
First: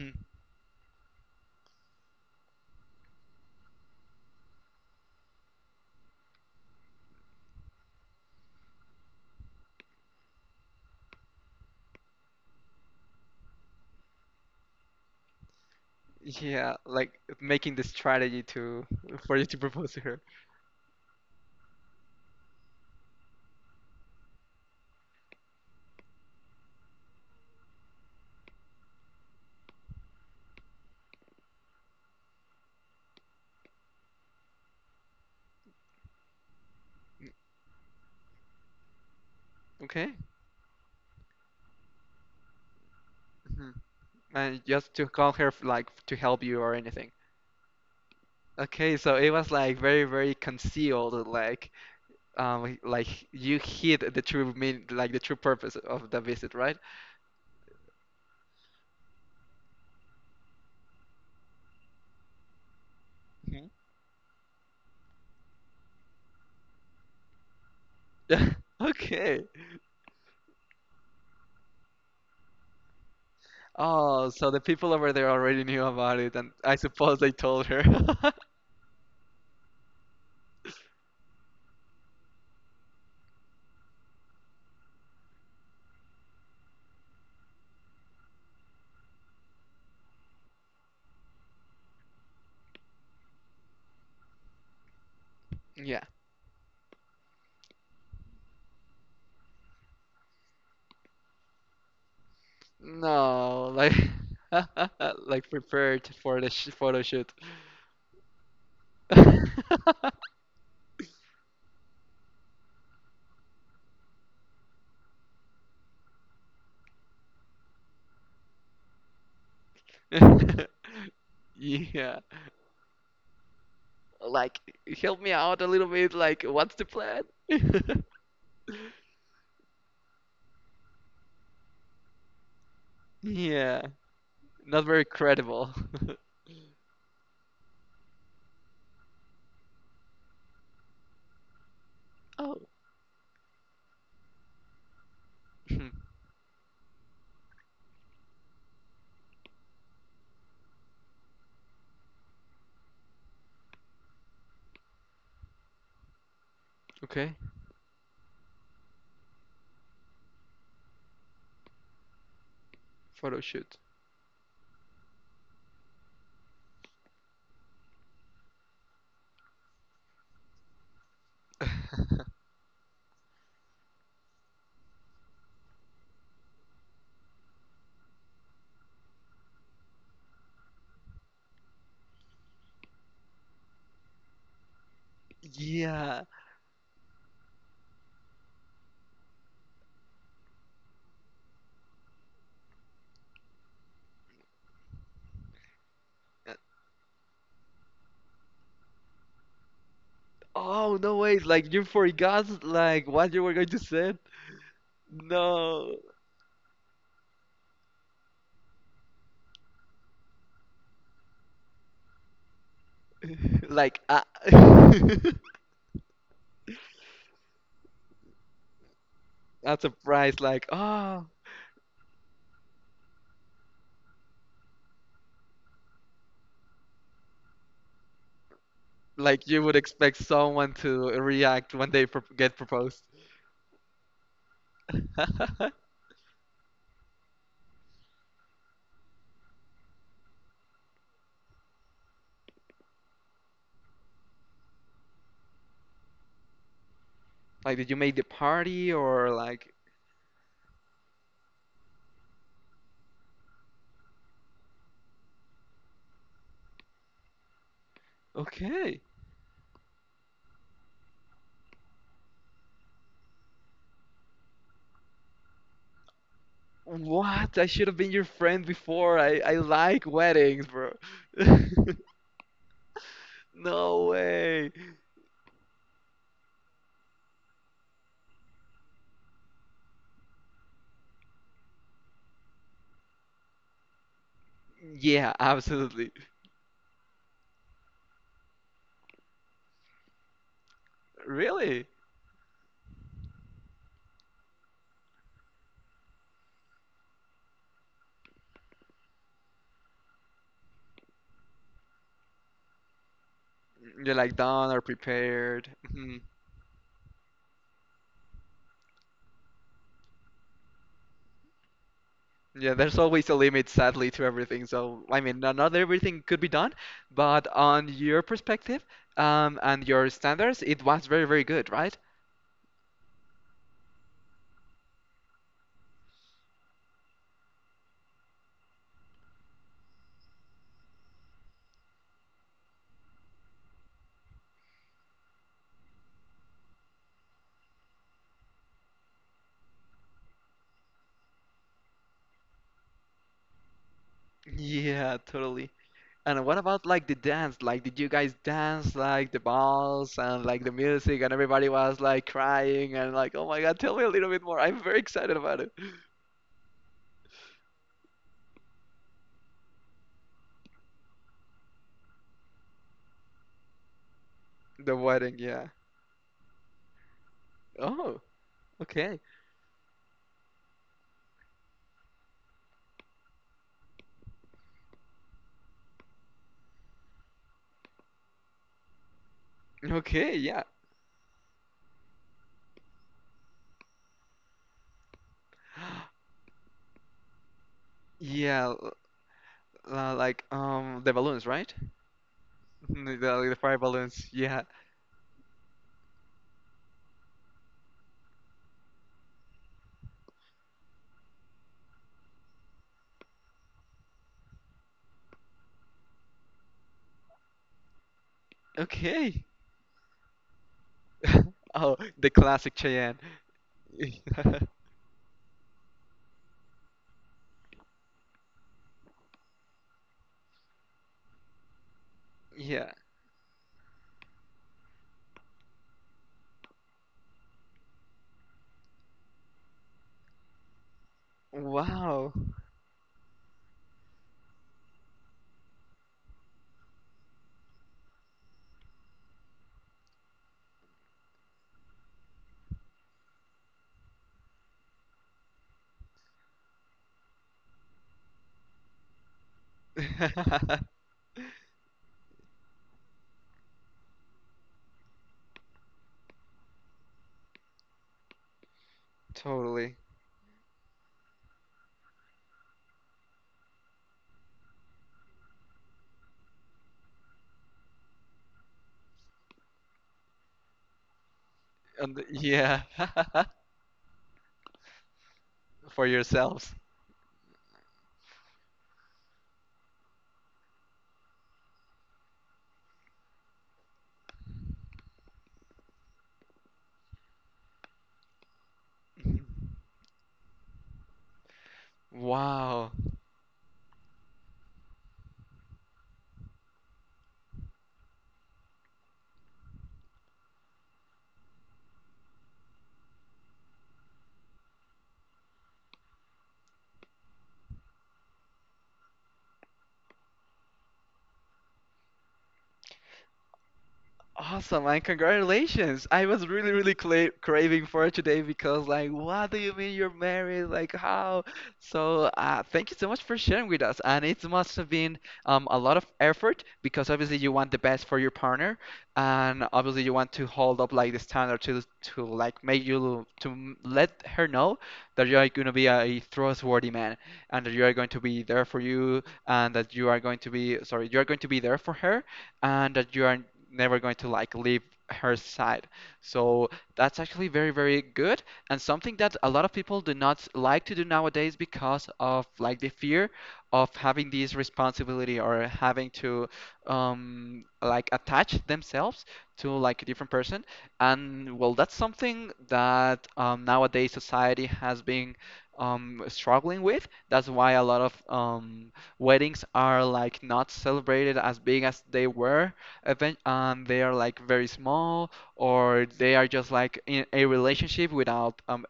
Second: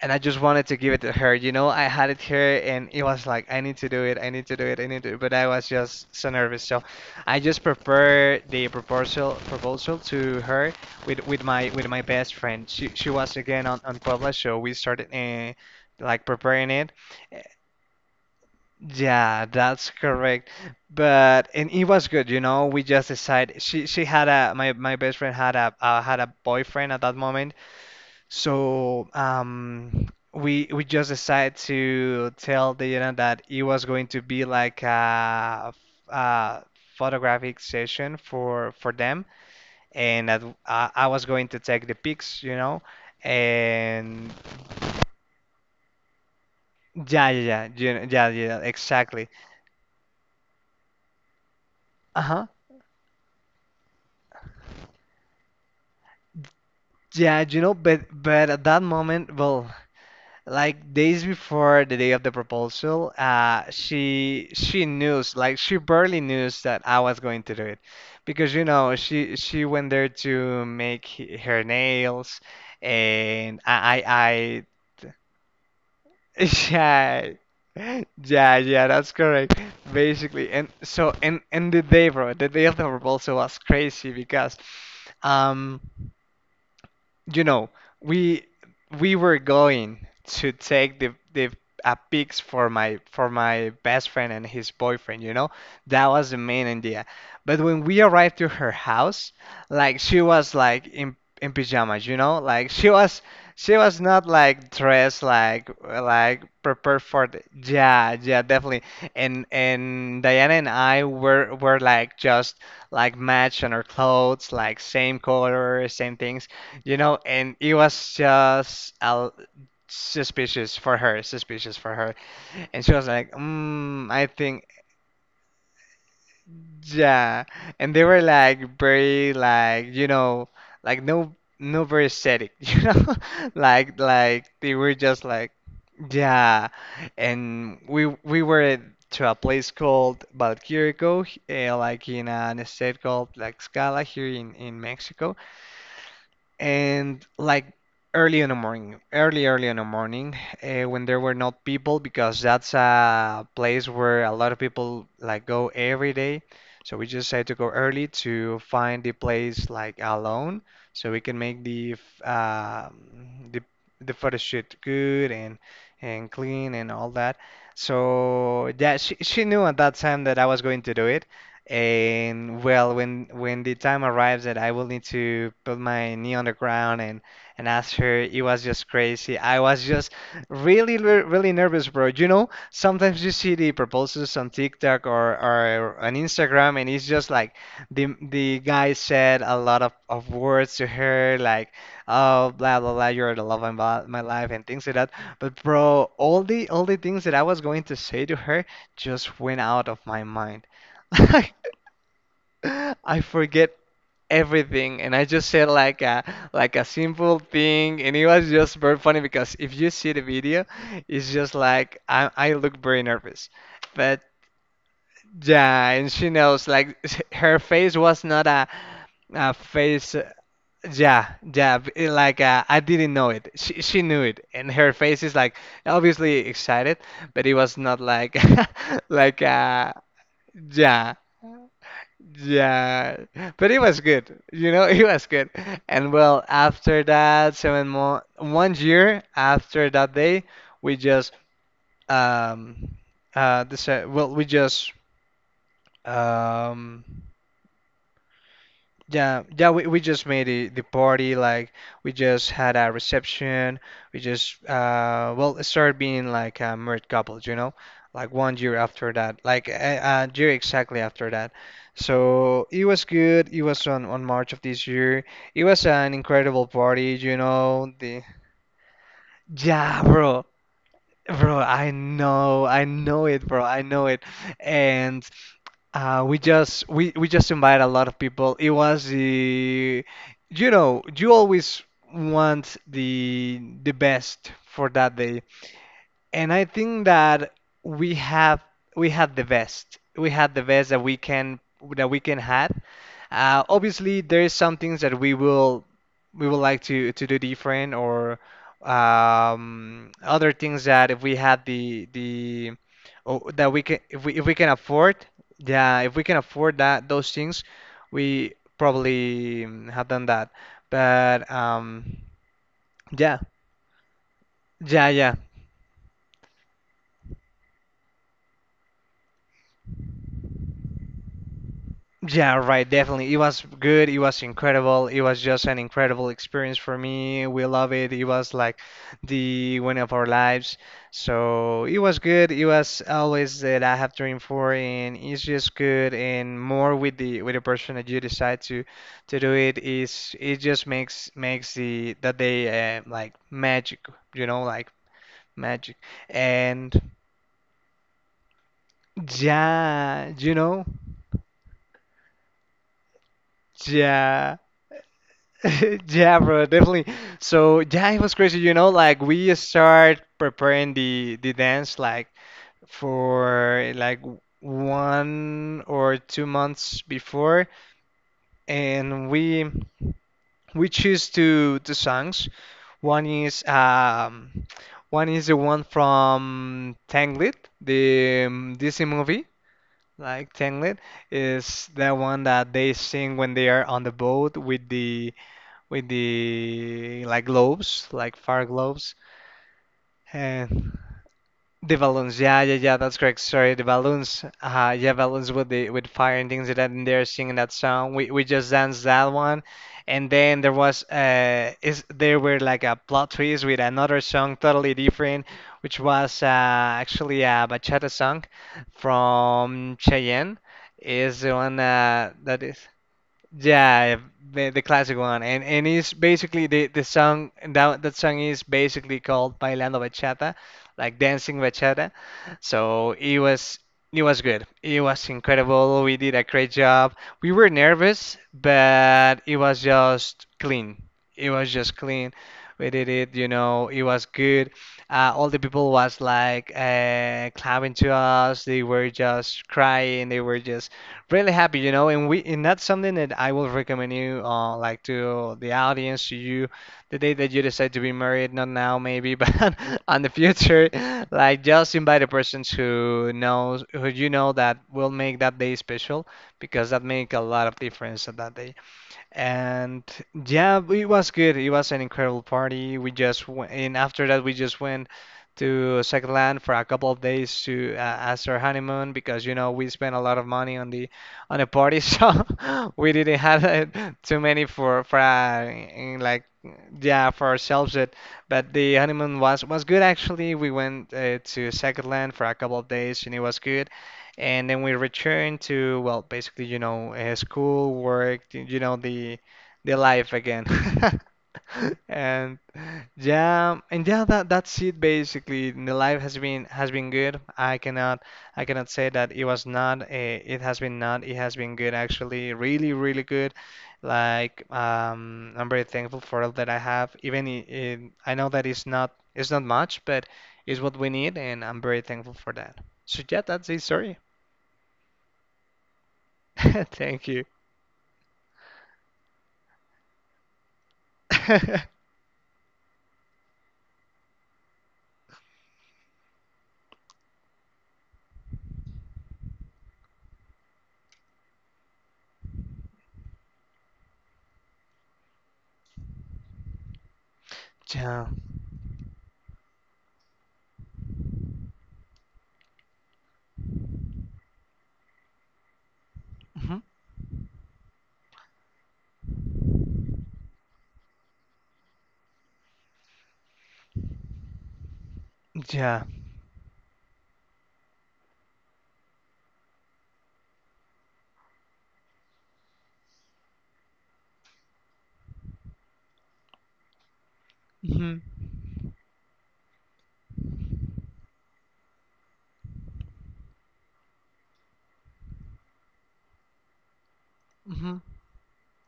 [SPEAKER 2] and I just wanted to give it to her. You know, I had it here, and it was like, I need to do it. I need to do it. I need to. But I was just so nervous. So I just prepared the proposal to her with my best friend. She was again on Puebla, so we started like preparing
[SPEAKER 1] Yeah,
[SPEAKER 2] it.
[SPEAKER 1] like making the strategy to for you
[SPEAKER 2] Yeah,
[SPEAKER 1] to
[SPEAKER 2] that's
[SPEAKER 1] propose to her.
[SPEAKER 2] correct. But and it was good, you know. We just decided, she had a my best friend had a had a boyfriend at that moment, so we just decided to tell Diana that it was going to be like a, a
[SPEAKER 1] Mm,
[SPEAKER 2] photographic session for them,
[SPEAKER 1] Okay.
[SPEAKER 2] and that I was going to take the pics, you know,
[SPEAKER 1] Mhm.
[SPEAKER 2] and
[SPEAKER 1] And just to call her like to help you or anything.
[SPEAKER 2] yeah, yeah, yeah, you know, yeah, yeah,
[SPEAKER 1] Okay, so
[SPEAKER 2] exactly.
[SPEAKER 1] it was like very, very concealed,
[SPEAKER 2] Uh huh.
[SPEAKER 1] like you hid the true mean, like the true purpose of the visit, right?
[SPEAKER 2] Yeah, you know, but at that moment, well, like days before the day of the proposal,
[SPEAKER 1] Mhm.
[SPEAKER 2] she knew, like she barely knew that I was going to do it, because you know she
[SPEAKER 1] Okay.
[SPEAKER 2] she went there to make her nails, and I
[SPEAKER 1] Oh, so the
[SPEAKER 2] I,
[SPEAKER 1] people over there already knew about it,
[SPEAKER 2] I
[SPEAKER 1] and I suppose they told her.
[SPEAKER 2] yeah. Yeah, yeah, that's correct. Basically, and so and the day, bro, the day of the proposal was crazy because, um. you know, we we were going to take the a pics for my best friend and his boyfriend, you know?
[SPEAKER 1] Yeah.
[SPEAKER 2] That was the main idea. But when we arrived to her house, like she was like in pajamas, you know?
[SPEAKER 1] No,
[SPEAKER 2] She
[SPEAKER 1] like
[SPEAKER 2] was not like dressed
[SPEAKER 1] like
[SPEAKER 2] like
[SPEAKER 1] prepared for
[SPEAKER 2] like
[SPEAKER 1] the sh photo
[SPEAKER 2] prepared for
[SPEAKER 1] shoot.
[SPEAKER 2] the, yeah, yeah, definitely. And Diana and I were like just like match on our clothes, like same color, same things. You know, and it was just suspicious for her, suspicious for her.
[SPEAKER 1] Yeah.
[SPEAKER 2] And she was like, mm, I
[SPEAKER 1] Like,
[SPEAKER 2] think,
[SPEAKER 1] help me out a little bit. Like, what's the plan?
[SPEAKER 2] yeah. And they were like very, like, you know, like no, no very aesthetic, you know?
[SPEAKER 1] Yeah.
[SPEAKER 2] Like they
[SPEAKER 1] Not
[SPEAKER 2] were
[SPEAKER 1] very
[SPEAKER 2] just like,
[SPEAKER 1] credible.
[SPEAKER 2] yeah. And we were to a place called Valquírico, like in an
[SPEAKER 1] Oh.
[SPEAKER 2] estate called like Scala here in Mexico. And like early in the morning, early, early in the morning, when there were not people, because that's a place where a lot of people like go every day. So we just
[SPEAKER 1] Okay,
[SPEAKER 2] had to go early to find the place like alone, so we can make the
[SPEAKER 1] photo shoot.
[SPEAKER 2] the photo shoot good and clean and all that. So yeah, she knew at that time that I was going to do it. And well, when the time arrives that I will need to put my knee on the ground and ask her, it was just crazy. I was just really nervous, bro. You know, sometimes you see the proposals on TikTok or on
[SPEAKER 1] Yeah.
[SPEAKER 2] Instagram, and it's just like the guy said a lot of words to her, like, oh, blah blah blah, you're the love of my life and things like that. But bro, all the things that I was going to say to her just went out of my mind.
[SPEAKER 1] Oh no way! Like you forgot like
[SPEAKER 2] I
[SPEAKER 1] what you were going
[SPEAKER 2] forget
[SPEAKER 1] to say?
[SPEAKER 2] everything, and I just said
[SPEAKER 1] No.
[SPEAKER 2] like a, like a simple thing, and it was just very funny because if you see the video, it's just like I look very nervous,
[SPEAKER 1] Like
[SPEAKER 2] but
[SPEAKER 1] I'm
[SPEAKER 2] yeah, and she knows like her face was not a, a face.
[SPEAKER 1] surprised like oh
[SPEAKER 2] Yeah, yeah, it like I didn't know it. She knew it, and her face is like obviously excited, but it was not like like
[SPEAKER 1] like you would
[SPEAKER 2] uh
[SPEAKER 1] expect someone to
[SPEAKER 2] yeah.
[SPEAKER 1] react when they get proposed.
[SPEAKER 2] Yeah, but it was good. You know, it was good. And well, after that, 7 month, one year after that day, we just um uh this well, we just um
[SPEAKER 1] Like did you make the party or
[SPEAKER 2] Yeah, yeah,
[SPEAKER 1] like
[SPEAKER 2] we just made the party like, we just had a reception. We just well, it started being like a married couples, you know, like one year
[SPEAKER 1] okay.
[SPEAKER 2] after that, like a year exactly after that. So it was good. It was on March of this year. It was an incredible party, you
[SPEAKER 1] What? I should
[SPEAKER 2] know.
[SPEAKER 1] have been
[SPEAKER 2] The
[SPEAKER 1] your friend before. I
[SPEAKER 2] Yeah,
[SPEAKER 1] like
[SPEAKER 2] bro,
[SPEAKER 1] weddings, bro.
[SPEAKER 2] bro, I know it, bro, I know
[SPEAKER 1] No
[SPEAKER 2] it,
[SPEAKER 1] way.
[SPEAKER 2] and. We just we just invite a lot of people. It was the You know, you always want the best for that
[SPEAKER 1] Yeah,
[SPEAKER 2] day.
[SPEAKER 1] absolutely.
[SPEAKER 2] And I think that we have we had the best. We had the best that we can,
[SPEAKER 1] Really?
[SPEAKER 2] that we can have. Obviously, there is some things that we would like to do different, or other things that if we had the or that we can,
[SPEAKER 1] You're like
[SPEAKER 2] if we can
[SPEAKER 1] done or
[SPEAKER 2] afford,
[SPEAKER 1] prepared.
[SPEAKER 2] yeah, if
[SPEAKER 1] Mhm.
[SPEAKER 2] we can afford that those things, we probably mm, have done that. But
[SPEAKER 1] Yeah, there's always a
[SPEAKER 2] yeah,
[SPEAKER 1] limit, sadly, to everything. So,
[SPEAKER 2] yeah,
[SPEAKER 1] I
[SPEAKER 2] yeah.
[SPEAKER 1] mean, not everything could be done, but on your perspective, and your standards, it was very, very good, right?
[SPEAKER 2] Yeah, right, definitely. It was good. It was incredible. It was just an incredible experience for me. We love it. It was like the win of our lives. So it was good. It was always that I have dreamed for, and it's just good. And more with the person that you decide to do it, is, it just makes makes the that day like magic, you know, like
[SPEAKER 1] Yeah, totally.
[SPEAKER 2] magic.
[SPEAKER 1] And what about
[SPEAKER 2] And
[SPEAKER 1] like the dance? Like, did you guys dance like the balls
[SPEAKER 2] yeah,
[SPEAKER 1] and
[SPEAKER 2] you
[SPEAKER 1] like the
[SPEAKER 2] know,
[SPEAKER 1] music and everybody was like crying and like, oh my God, tell me a little bit
[SPEAKER 2] yeah.
[SPEAKER 1] more. I'm very excited about it.
[SPEAKER 2] Yeah, bro, definitely. So yeah, it was crazy, you know, like we start preparing the dance like for like
[SPEAKER 1] The wedding, yeah.
[SPEAKER 2] 1 or 2 months before,
[SPEAKER 1] Oh, okay.
[SPEAKER 2] and we choose two songs. One is um one is the one from Tangled, the Disney movie.
[SPEAKER 1] Okay,
[SPEAKER 2] Like
[SPEAKER 1] yeah.
[SPEAKER 2] Tangled is the one that they sing when they are on the boat with the like globes, like fire
[SPEAKER 1] Yeah,
[SPEAKER 2] globes,
[SPEAKER 1] like
[SPEAKER 2] and
[SPEAKER 1] the balloons, right?
[SPEAKER 2] the balloons. Yeah, yeah, yeah. That's correct.
[SPEAKER 1] The
[SPEAKER 2] Sorry,
[SPEAKER 1] fire
[SPEAKER 2] the
[SPEAKER 1] balloons.
[SPEAKER 2] balloons.
[SPEAKER 1] Yeah.
[SPEAKER 2] Yeah, balloons with the with fire and things like that. And they're singing that song. We just danced that one, and then there was is there were like a plot twist with another song totally different, which was actually a bachata song
[SPEAKER 1] Okay.
[SPEAKER 2] from Cheyenne. Is the one
[SPEAKER 1] Oh, the
[SPEAKER 2] that
[SPEAKER 1] classic
[SPEAKER 2] is.
[SPEAKER 1] Cheyenne.
[SPEAKER 2] Yeah, yeah, the classic one, and it's basically the song that that song is basically called Bailando Bachata, like dancing bachata.
[SPEAKER 1] Yeah.
[SPEAKER 2] So it was good. It was incredible. We did a great job. We were nervous, but it was just clean. It was just
[SPEAKER 1] Wow.
[SPEAKER 2] clean. We did it, you know. It was good. All the people was like clapping to us. They were just crying. They were just really happy, you know, and we and that's something that I will recommend you, like to the audience, to you, the day that you decide to be married, not now maybe, but on the future, like just invite the persons who knows, who you know that will make that day special, because that make a lot of difference on that day.
[SPEAKER 1] Totally.
[SPEAKER 2] And yeah, it was good. It was an incredible party. We just went, and after that, we just went to second land for a couple of days to as our honeymoon, because you know we spent a lot of money on the party,
[SPEAKER 1] And the-
[SPEAKER 2] so
[SPEAKER 1] yeah.
[SPEAKER 2] we didn't have too many
[SPEAKER 1] For
[SPEAKER 2] like,
[SPEAKER 1] yourselves.
[SPEAKER 2] yeah, for ourselves. But the honeymoon was good actually. We went to second land for a couple of days, and it was good, and then we return to, well, basically, you know, school, work, you know, the life again. And
[SPEAKER 1] Wow.
[SPEAKER 2] and yeah, that's it basically. The life has been good. I cannot say that it was not. It has been not. It has been good actually. Really, really good. Like I'm very thankful for all that I have. Even I know that it's not much, but it's what we need, and I'm very thankful for that. So yeah, that's the story.
[SPEAKER 1] Awesome, and congratulations. I was really, really
[SPEAKER 2] Thank
[SPEAKER 1] cla
[SPEAKER 2] you.
[SPEAKER 1] craving for it today because, like, what do you mean you're married? Like, how? So, thank you so much for sharing with us. And it must have been a lot of effort because obviously you want the best for your partner, and obviously you want to hold up like the standard to like make you to let her know that you are gonna be a trustworthy man and that you are going to
[SPEAKER 2] Yeah.
[SPEAKER 1] be there for you and that you are going to be sorry, you are going to be there for her and that you are never going to like leave her side. So
[SPEAKER 2] Mhm.
[SPEAKER 1] that's actually very, very good and something that a lot of people do not like to do nowadays because of like the fear of having this responsibility or
[SPEAKER 2] Yeah.
[SPEAKER 1] having to like attach themselves to like a different person. And well, that's something that nowadays society has been struggling with. That's why a lot
[SPEAKER 2] Mhm.
[SPEAKER 1] of weddings are like not celebrated as big as they were, even, and they are like very small, or they are just like in a
[SPEAKER 2] Mhm.
[SPEAKER 1] relationship without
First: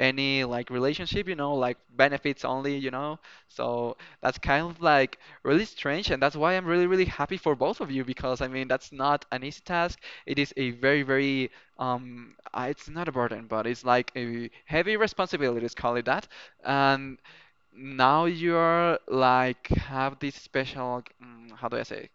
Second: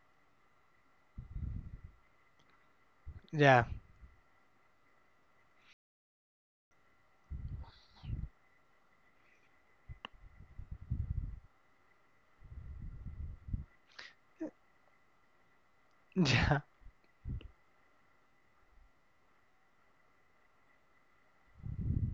[SPEAKER 1] any like relationship, you know, like benefits only, you know.
[SPEAKER 2] Yeah.
[SPEAKER 1] So that's kind of like really strange, and that's why I'm really, really happy for both of you because I mean that's not an easy task. It is a very, very it's not a burden, but it's like a heavy responsibility, let's call it that.
[SPEAKER 2] Yeah.
[SPEAKER 1] And now you're like have this special how do I say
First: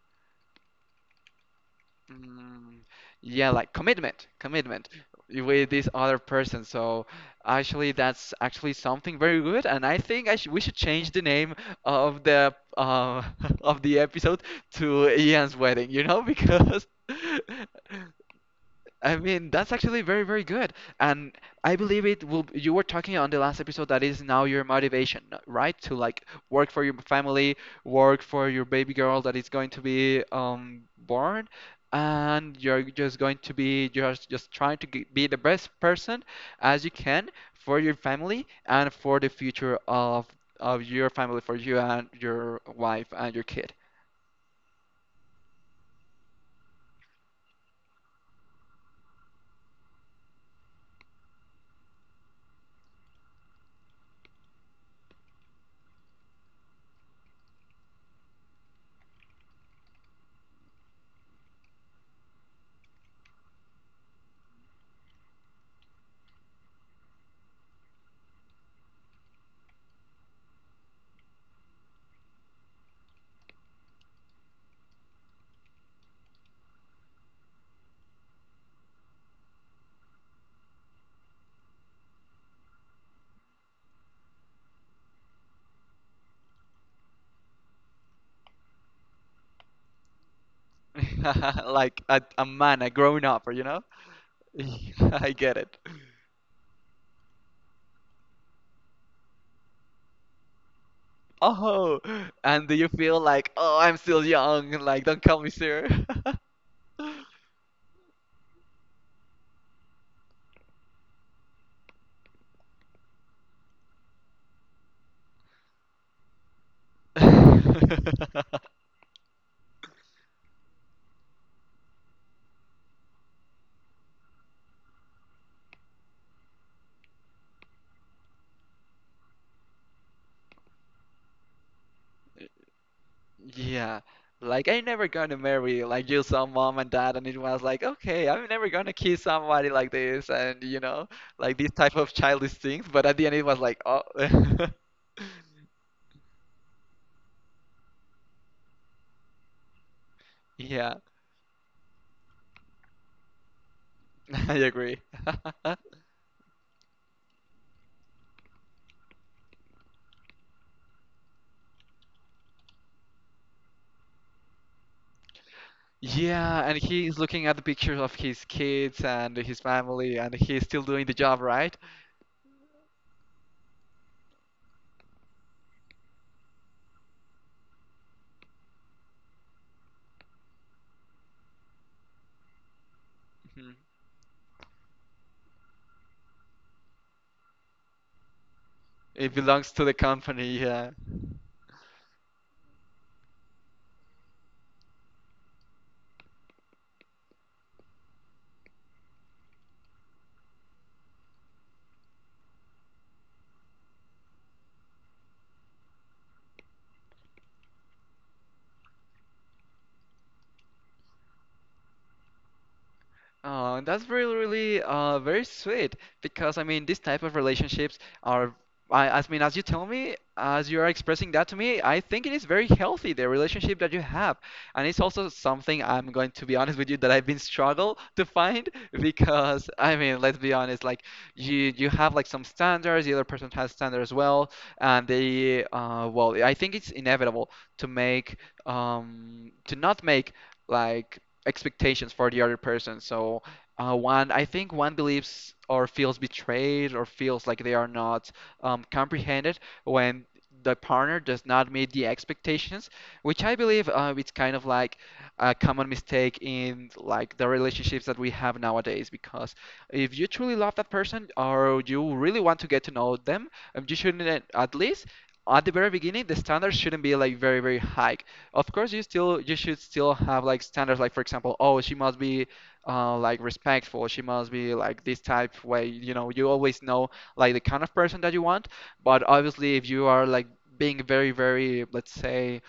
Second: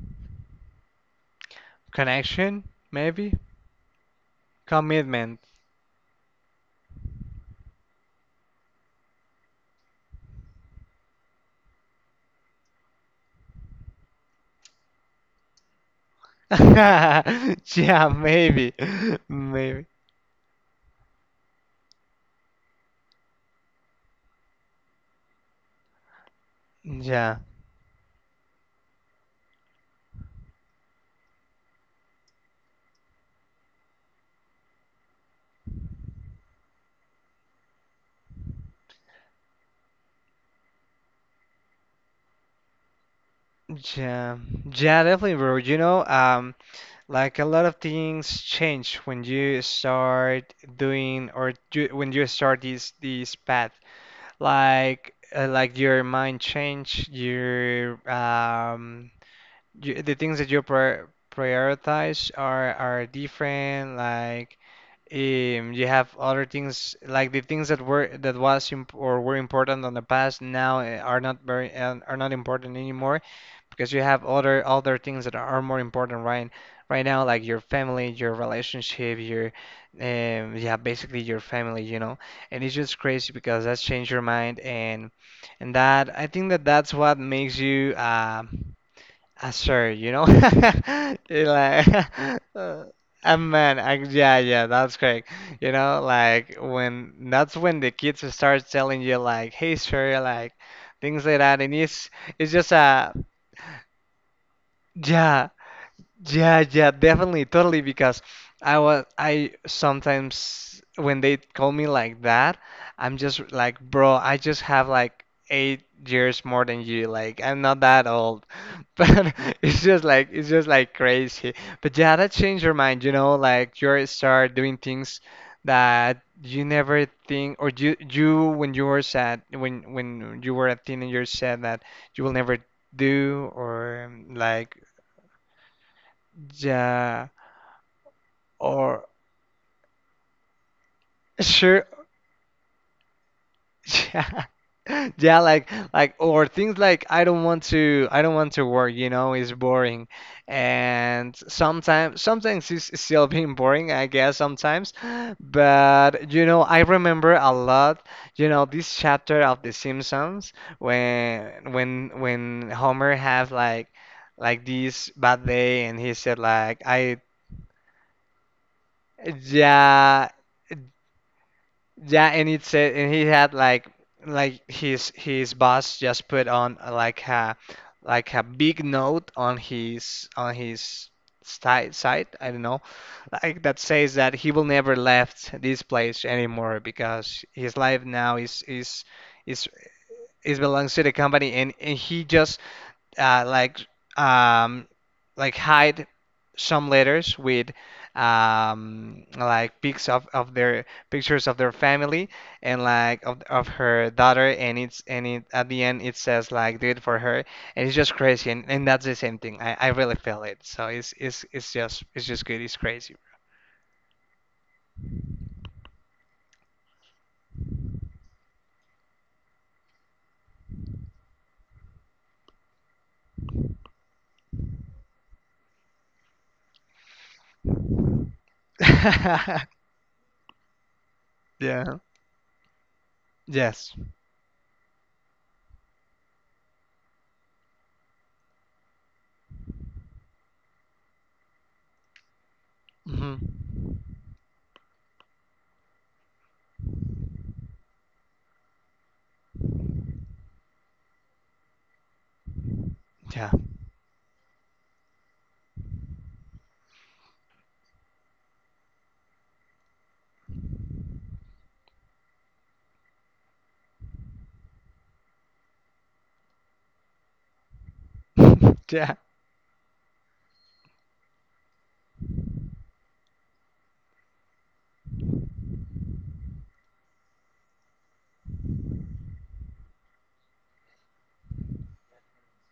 [SPEAKER 2] Connection,
[SPEAKER 1] mm,
[SPEAKER 2] maybe?
[SPEAKER 1] yeah, like commitment
[SPEAKER 2] Commitment.
[SPEAKER 1] with this other person. So actually that's actually something very good, and I think I sh we should change the name of the of the episode to Ian's wedding, because
[SPEAKER 2] Yeah, maybe.
[SPEAKER 1] I mean, that's
[SPEAKER 2] Maybe.
[SPEAKER 1] actually very, very good. And I believe it will, you were talking on the last episode that is now your motivation, right? To like work for your
[SPEAKER 2] Yeah.
[SPEAKER 1] family, work for your baby girl that is going to be born, and you're just going to be just trying to g be the best person as you can for your family and for the future of your family, for you and your wife and your kid.
[SPEAKER 2] Yeah. Yeah, definitely, bro. Like a lot of things change when you start doing or do, when you start this path. Like your mind change, your you, the things that you prioritize are different. Like you have other things, like the things that were that was imp or were important on the past now are not important anymore because you have other things that are more important right now, like your family, your relationship, your yeah, basically your family, you know. And it's just crazy because that's changed your mind and that I think that that's what makes you. Sure, you know, You're like,
[SPEAKER 1] Like a man,
[SPEAKER 2] uh,
[SPEAKER 1] a grown up, you
[SPEAKER 2] man,
[SPEAKER 1] know?
[SPEAKER 2] yeah, yeah, that's correct.
[SPEAKER 1] I get
[SPEAKER 2] You
[SPEAKER 1] it.
[SPEAKER 2] know, like when that's when the kids start telling you like, hey, sir, like things like that, and
[SPEAKER 1] Oh,
[SPEAKER 2] it's it's
[SPEAKER 1] and
[SPEAKER 2] just
[SPEAKER 1] do you
[SPEAKER 2] a
[SPEAKER 1] feel like, oh, I'm still young, like, don't call
[SPEAKER 2] yeah,
[SPEAKER 1] me sir?
[SPEAKER 2] yeah, yeah, definitely, totally, because I was I sometimes when they call me like that, I'm just like, bro, I just have like 8 years more than you. Like, I'm not that old. But it's just like crazy. But yeah, that changed your mind, you know, like you start doing things that you never think or you when you were sad when you were a teenager said that you will never do or
[SPEAKER 1] Yeah, like
[SPEAKER 2] like
[SPEAKER 1] I never gonna marry like you saw mom and dad,
[SPEAKER 2] yeah
[SPEAKER 1] and it was like, okay, I'm never gonna
[SPEAKER 2] or
[SPEAKER 1] kiss somebody like this, and you know, like these
[SPEAKER 2] sure
[SPEAKER 1] type of childish things. But at the end, it was like, oh,
[SPEAKER 2] yeah yeah like or things like I don't want to work, you know, it's boring
[SPEAKER 1] yeah,
[SPEAKER 2] and sometimes it's still being boring, I guess
[SPEAKER 1] I
[SPEAKER 2] sometimes.
[SPEAKER 1] agree.
[SPEAKER 2] But you know, I remember a lot, you know, this chapter of The Simpsons when when Homer have like this bad day and he said
[SPEAKER 1] Yeah, and
[SPEAKER 2] like
[SPEAKER 1] he is
[SPEAKER 2] I
[SPEAKER 1] looking at the pictures of his kids and his family,
[SPEAKER 2] yeah.
[SPEAKER 1] and he's still doing the job, right?
[SPEAKER 2] Yeah, and it said, and he had like his boss just put on like a big note on his side site, I don't know, like
[SPEAKER 1] Mm-hmm.
[SPEAKER 2] that says that he will never left this place anymore because his life now
[SPEAKER 1] It
[SPEAKER 2] is
[SPEAKER 1] belongs to the
[SPEAKER 2] is
[SPEAKER 1] company,
[SPEAKER 2] belongs
[SPEAKER 1] yeah.
[SPEAKER 2] to the company, and he just uh, like um, like hide some letters with like pics of their family and like of her daughter, and it, at the end, it says like do it for her. And it's just crazy, and that's the same thing I really feel it. So it's just good, it's crazy.
[SPEAKER 1] Oh, that's really, really very sweet because I mean, these type of relationships are, I mean, as you tell me, as you are expressing that to me, I think it is very healthy, the relationship that you have. And it's also something I'm going to be honest with you that I've been struggle to find because I mean, let's be honest, like you
[SPEAKER 2] Yeah.
[SPEAKER 1] have like some standards, the other person has
[SPEAKER 2] Yes.
[SPEAKER 1] standards as well, and they, well, I think it's inevitable to make, to not make like expectations for the other person. So
[SPEAKER 2] Hmm.
[SPEAKER 1] one, I think one believes or feels betrayed or feels like they are not comprehended when the partner does not meet the expectations, which
[SPEAKER 2] Yeah.
[SPEAKER 1] I believe it's kind of like a common mistake in like the relationships that we have nowadays. Because if you truly love that person or you really want to get to know them, you shouldn't at least at the very beginning the standards shouldn't be like very very high. Of course,
[SPEAKER 2] Yeah.
[SPEAKER 1] you should still have like standards, like for example, oh, she must be like respectful, she must be like this type way. You know, you always know like the kind of person that you want. But obviously, if you are like being very, very, let's say,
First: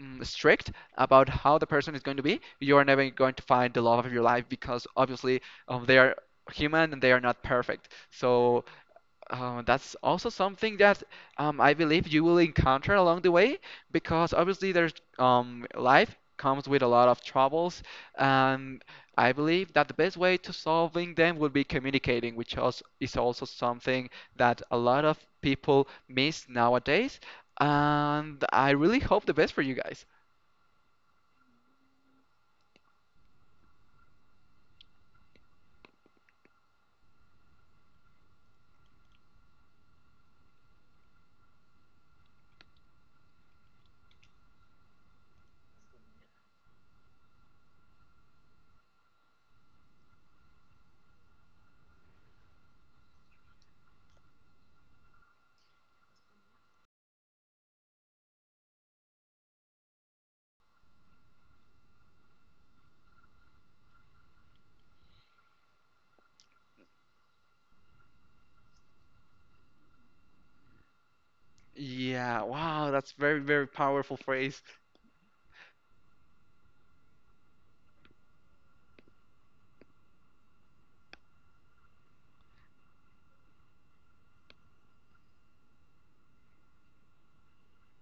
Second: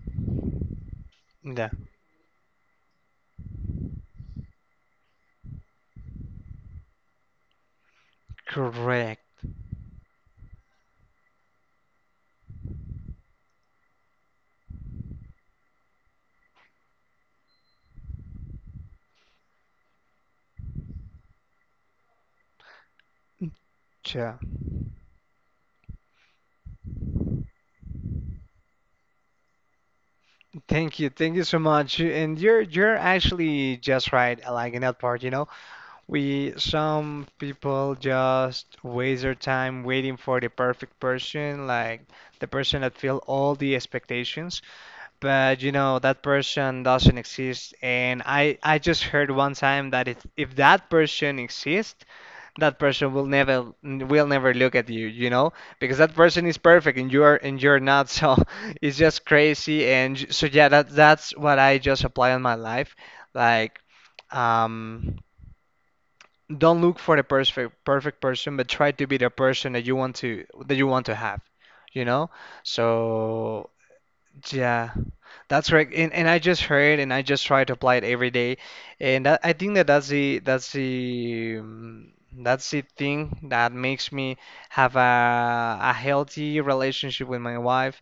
[SPEAKER 1] strict about how the
[SPEAKER 2] Yeah.
[SPEAKER 1] person is going to be, you are never going to find the love of your life because obviously they are human and they are not perfect. So
[SPEAKER 2] Correct.
[SPEAKER 1] that's also something that I believe you will encounter along the way because obviously there's life comes with a lot of troubles, and I believe that the best way to solving them would be communicating, which also is also something
[SPEAKER 2] Yeah.
[SPEAKER 1] that a lot of people miss nowadays. And I really hope the best for you guys.
[SPEAKER 2] Thank you so much. And you're actually just right, like in that part, you know. We Some people just waste their time waiting for the perfect person, like the person that fill all the expectations. But you know, that person doesn't exist. And I just heard one time that if that person exists, that person will never look at you, you know, because that person is perfect, and you're not. So it's just crazy, so yeah, that that's what I just apply on my life, like um don't look for the perfect person, but try to be the person that you want to have, you know.
[SPEAKER 1] Yeah, wow, that's very, very
[SPEAKER 2] So
[SPEAKER 1] powerful phrase.
[SPEAKER 2] yeah, that's correct. And I just heard, and I just try to apply it every day. And that, I think that that's the that's the thing that makes me have a healthy relationship with my wife.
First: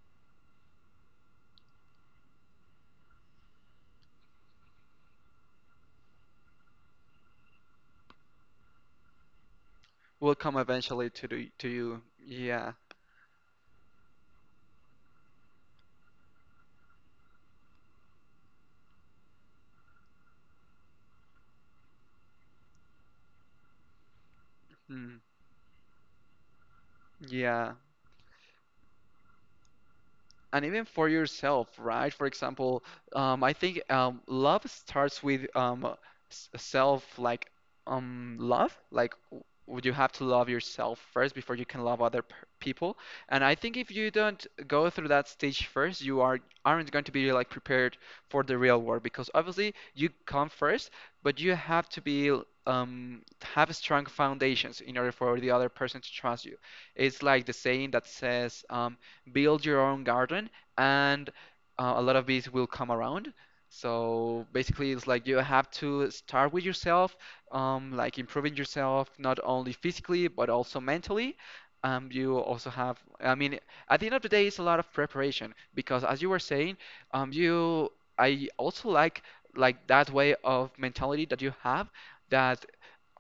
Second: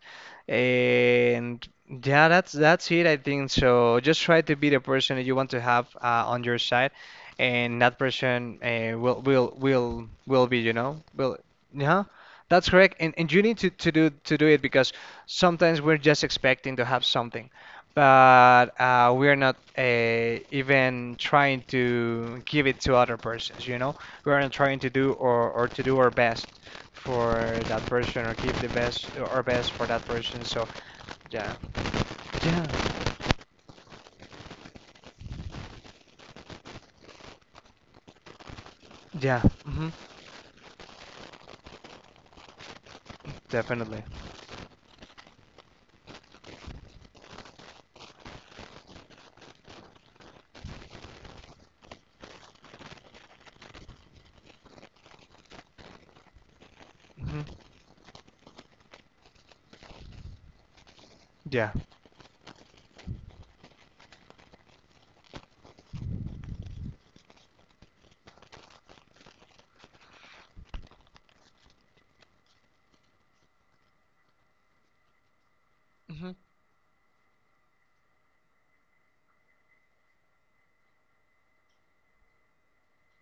[SPEAKER 2] And yeah, that's it, I think. So just try to be the person that you want to have on your side, and that person
[SPEAKER 1] Will
[SPEAKER 2] will
[SPEAKER 1] come
[SPEAKER 2] be, you know,
[SPEAKER 1] eventually to
[SPEAKER 2] will
[SPEAKER 1] the, to
[SPEAKER 2] yeah.
[SPEAKER 1] you.
[SPEAKER 2] That's
[SPEAKER 1] Yeah.
[SPEAKER 2] correct, and you need to do it because sometimes we're just expecting to have something, but we're not even trying to give it to other persons, you know? We're not trying to do
[SPEAKER 1] Hmm.
[SPEAKER 2] or to do our best for
[SPEAKER 1] Yeah,
[SPEAKER 2] that person or give the best our best for that person.
[SPEAKER 1] and
[SPEAKER 2] So
[SPEAKER 1] even for
[SPEAKER 2] yeah,
[SPEAKER 1] yourself, right? For example,
[SPEAKER 2] yeah,
[SPEAKER 1] I think love starts with self, like love. Like,
[SPEAKER 2] yeah,
[SPEAKER 1] would
[SPEAKER 2] hmm,
[SPEAKER 1] you have to love yourself first before you can love other p people? And I think if
[SPEAKER 2] definitely,
[SPEAKER 1] you don't go through that stage first, you are aren't going to be like prepared for the real world because obviously you come first, but you have to be um, have strong foundations in order for the other person to trust you. It's like the
[SPEAKER 2] hmm,
[SPEAKER 1] saying that says. Build your own garden, and
[SPEAKER 2] yeah,
[SPEAKER 1] a lot of bees will come around. So basically, it's like you have to start with yourself, like improving yourself not only physically but also mentally. You also have, I mean, at the end of the day, it's a lot of preparation because, as you
[SPEAKER 2] hmm,
[SPEAKER 1] were saying, um, you, I also like that way of mentality that you have. That.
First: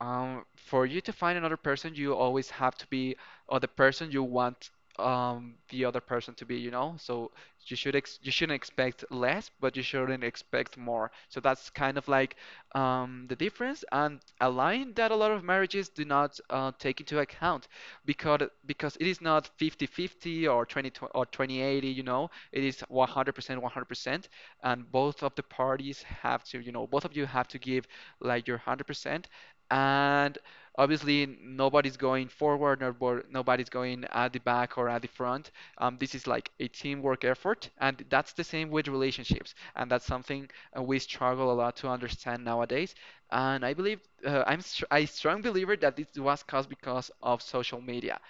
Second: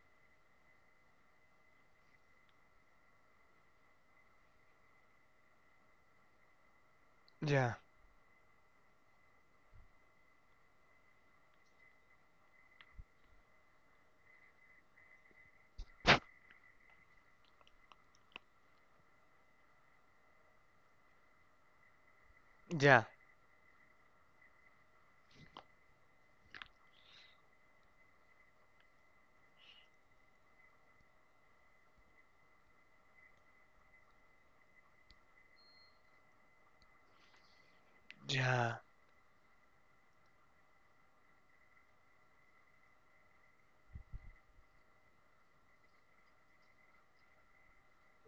[SPEAKER 1] For you to find another person, you always have to be or the person you want the other person to be, you know? So
[SPEAKER 2] yeah,
[SPEAKER 1] you shouldn't expect less, but you shouldn't expect more. So that's kind of like the difference and a line that a lot of marriages do not take into account because because it is not 50-50 or 20-80, you know? It is
[SPEAKER 2] yeah,
[SPEAKER 1] 100% 100%, and both of the parties have to, you know, both of you have to give like your 100%. And obviously nobody's going forward, nobody's going at the back or at the front. This is like a teamwork effort, and that's the same
[SPEAKER 2] yeah,
[SPEAKER 1] with relationships, and that's something we struggle a lot to understand nowadays. And I believe I'm str a strong believer that this was caused because of social media,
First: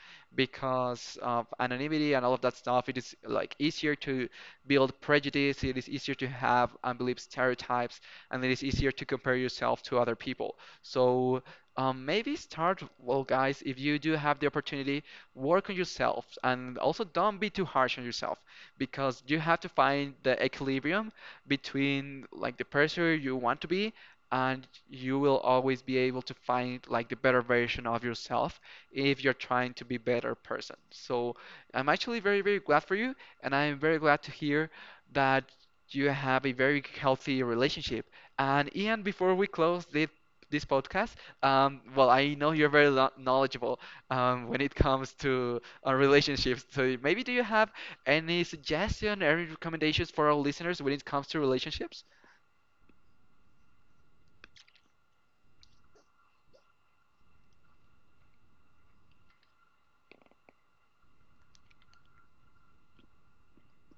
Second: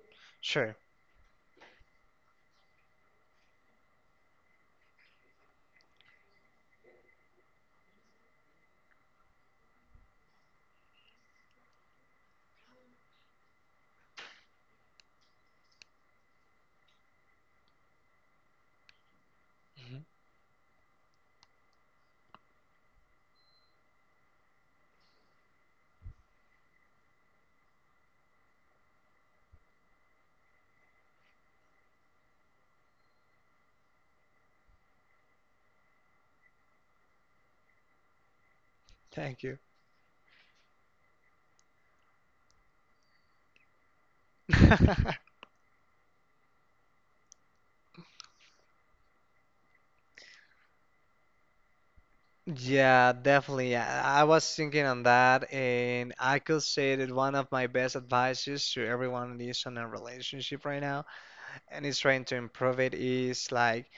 [SPEAKER 2] sure.
[SPEAKER 1] because of anonymity and all of that stuff. It is like easier to build prejudice, it is easier to have and believe stereotypes, and it is easier to compare yourself to other people. So maybe start, well, guys, if you do have the opportunity, work on yourself and also don't be too harsh on yourself because you have to
[SPEAKER 2] Hmm.
[SPEAKER 1] find the equilibrium between like the person you want to be, and you will always be able to find like the better version of yourself if you're trying to be better person. So I'm actually very, very glad for you, and I'm very glad to hear that you have a very healthy relationship. And Ian, before
[SPEAKER 2] Thank
[SPEAKER 1] we
[SPEAKER 2] you.
[SPEAKER 1] close this podcast. Well, I know you're very knowledgeable when it comes to relationships. So maybe do you have any suggestion, any recommendations for our listeners when it comes to relationships?
[SPEAKER 2] Yeah, definitely. Yeah, I was thinking on that, and I could say that one of my best advices to everyone that is on a relationship right now and is trying to improve it is like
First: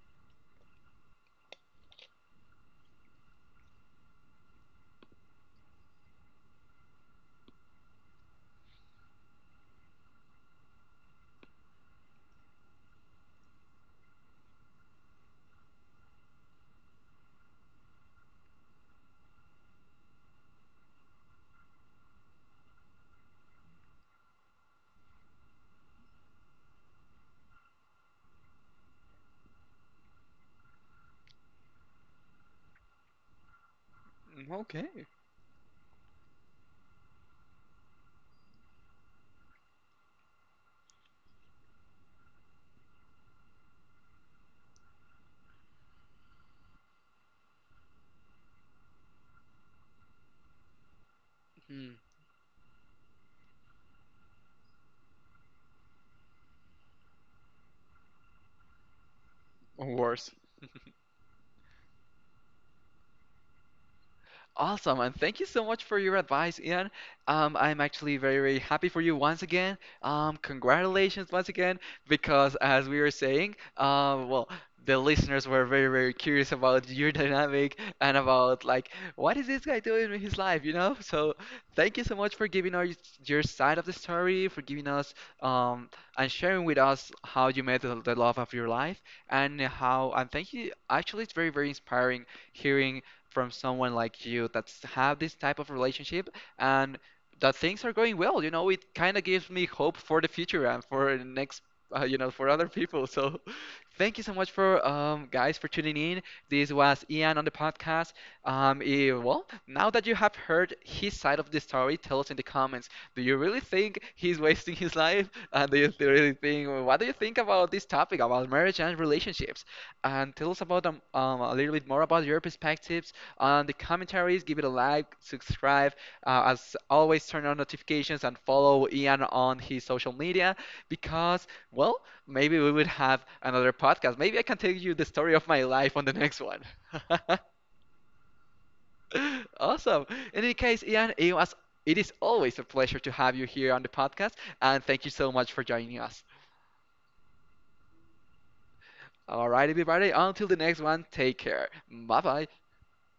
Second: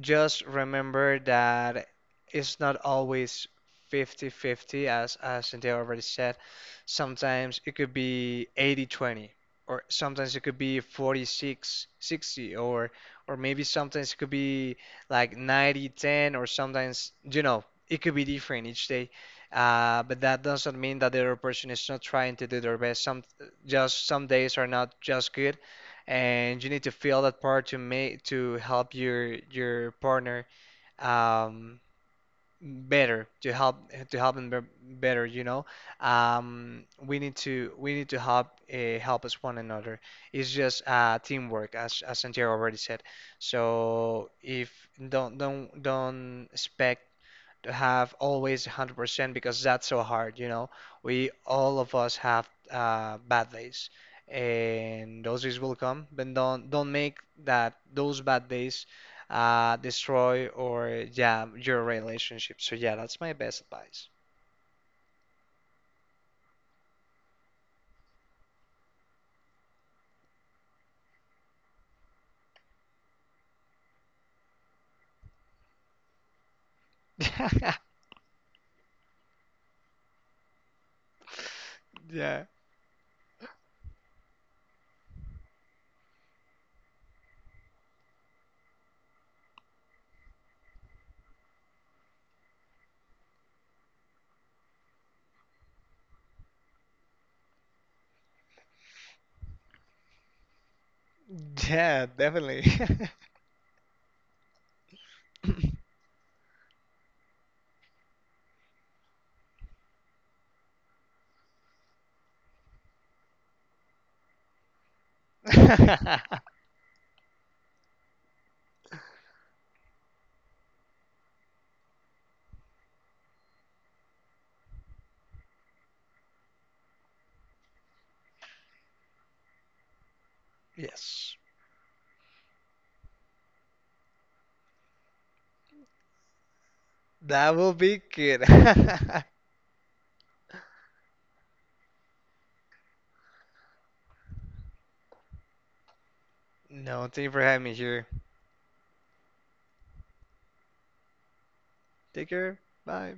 [SPEAKER 2] just remember that it's not always 50-50, as Cynthia already said. Sometimes it could be 80-20, or sometimes it could be 46-60, or maybe sometimes it could be like 90-10, or sometimes you know it could be different each day. But that doesn't mean that the other person is not trying to do their best. Some Just some days are not just good, and you need to feel that part to make to help your partner um, better, to help them
[SPEAKER 1] Mm, okay.
[SPEAKER 2] better, you know. We need to help help us one another. It's just teamwork, as Santiago already said. So if don't expect to have always 100% because that's so hard, you know. We all of
[SPEAKER 1] Hmm.
[SPEAKER 2] us have bad days, and those days will come. But don't make that those bad days
[SPEAKER 1] Or worse.
[SPEAKER 2] destroy or yeah your relationship. So yeah, that's my best advice.
[SPEAKER 1] Awesome, and thank you so much for your advice, Ian. I'm actually very, very happy for you once again. Congratulations once again, because as we were saying, well, the listeners were very, very curious about your dynamic and about like what is this guy doing with his life, you know? So thank you so much
[SPEAKER 2] Yeah,
[SPEAKER 1] for giving us your side of the story, for giving us um, and sharing with us how you met the love of your life and how and thank you. Actually, it's very, very inspiring hearing from someone like you that's have this type of relationship and that things are going well. You know, it kind of gives me hope for the future and for the next,
[SPEAKER 2] yeah,
[SPEAKER 1] you know, for
[SPEAKER 2] definitely.
[SPEAKER 1] other people. So thank you so much for guys for tuning in. This was Ian on the podcast. Eh, well, now that you have heard his side of the story, tell us in the comments. Do you really think he's wasting his life? And do you really think? What do you think about this topic about marriage and relationships? And tell us about a little bit more about your perspectives on the commentaries. Give it a like, subscribe. As always, turn on notifications and follow Ian on his social media
[SPEAKER 2] Yes,
[SPEAKER 1] because, well, maybe we would have another podcast. Maybe I can tell you the story of my life on the next one.
[SPEAKER 2] that will be good.
[SPEAKER 1] Awesome. In any case, Ian, it is always a pleasure to have you here on the podcast, and thank you so much for joining us.
[SPEAKER 2] No, thank you for having me here.
[SPEAKER 1] All right, everybody, until the next one, take care. Bye
[SPEAKER 2] Take
[SPEAKER 1] bye.
[SPEAKER 2] care. Bye.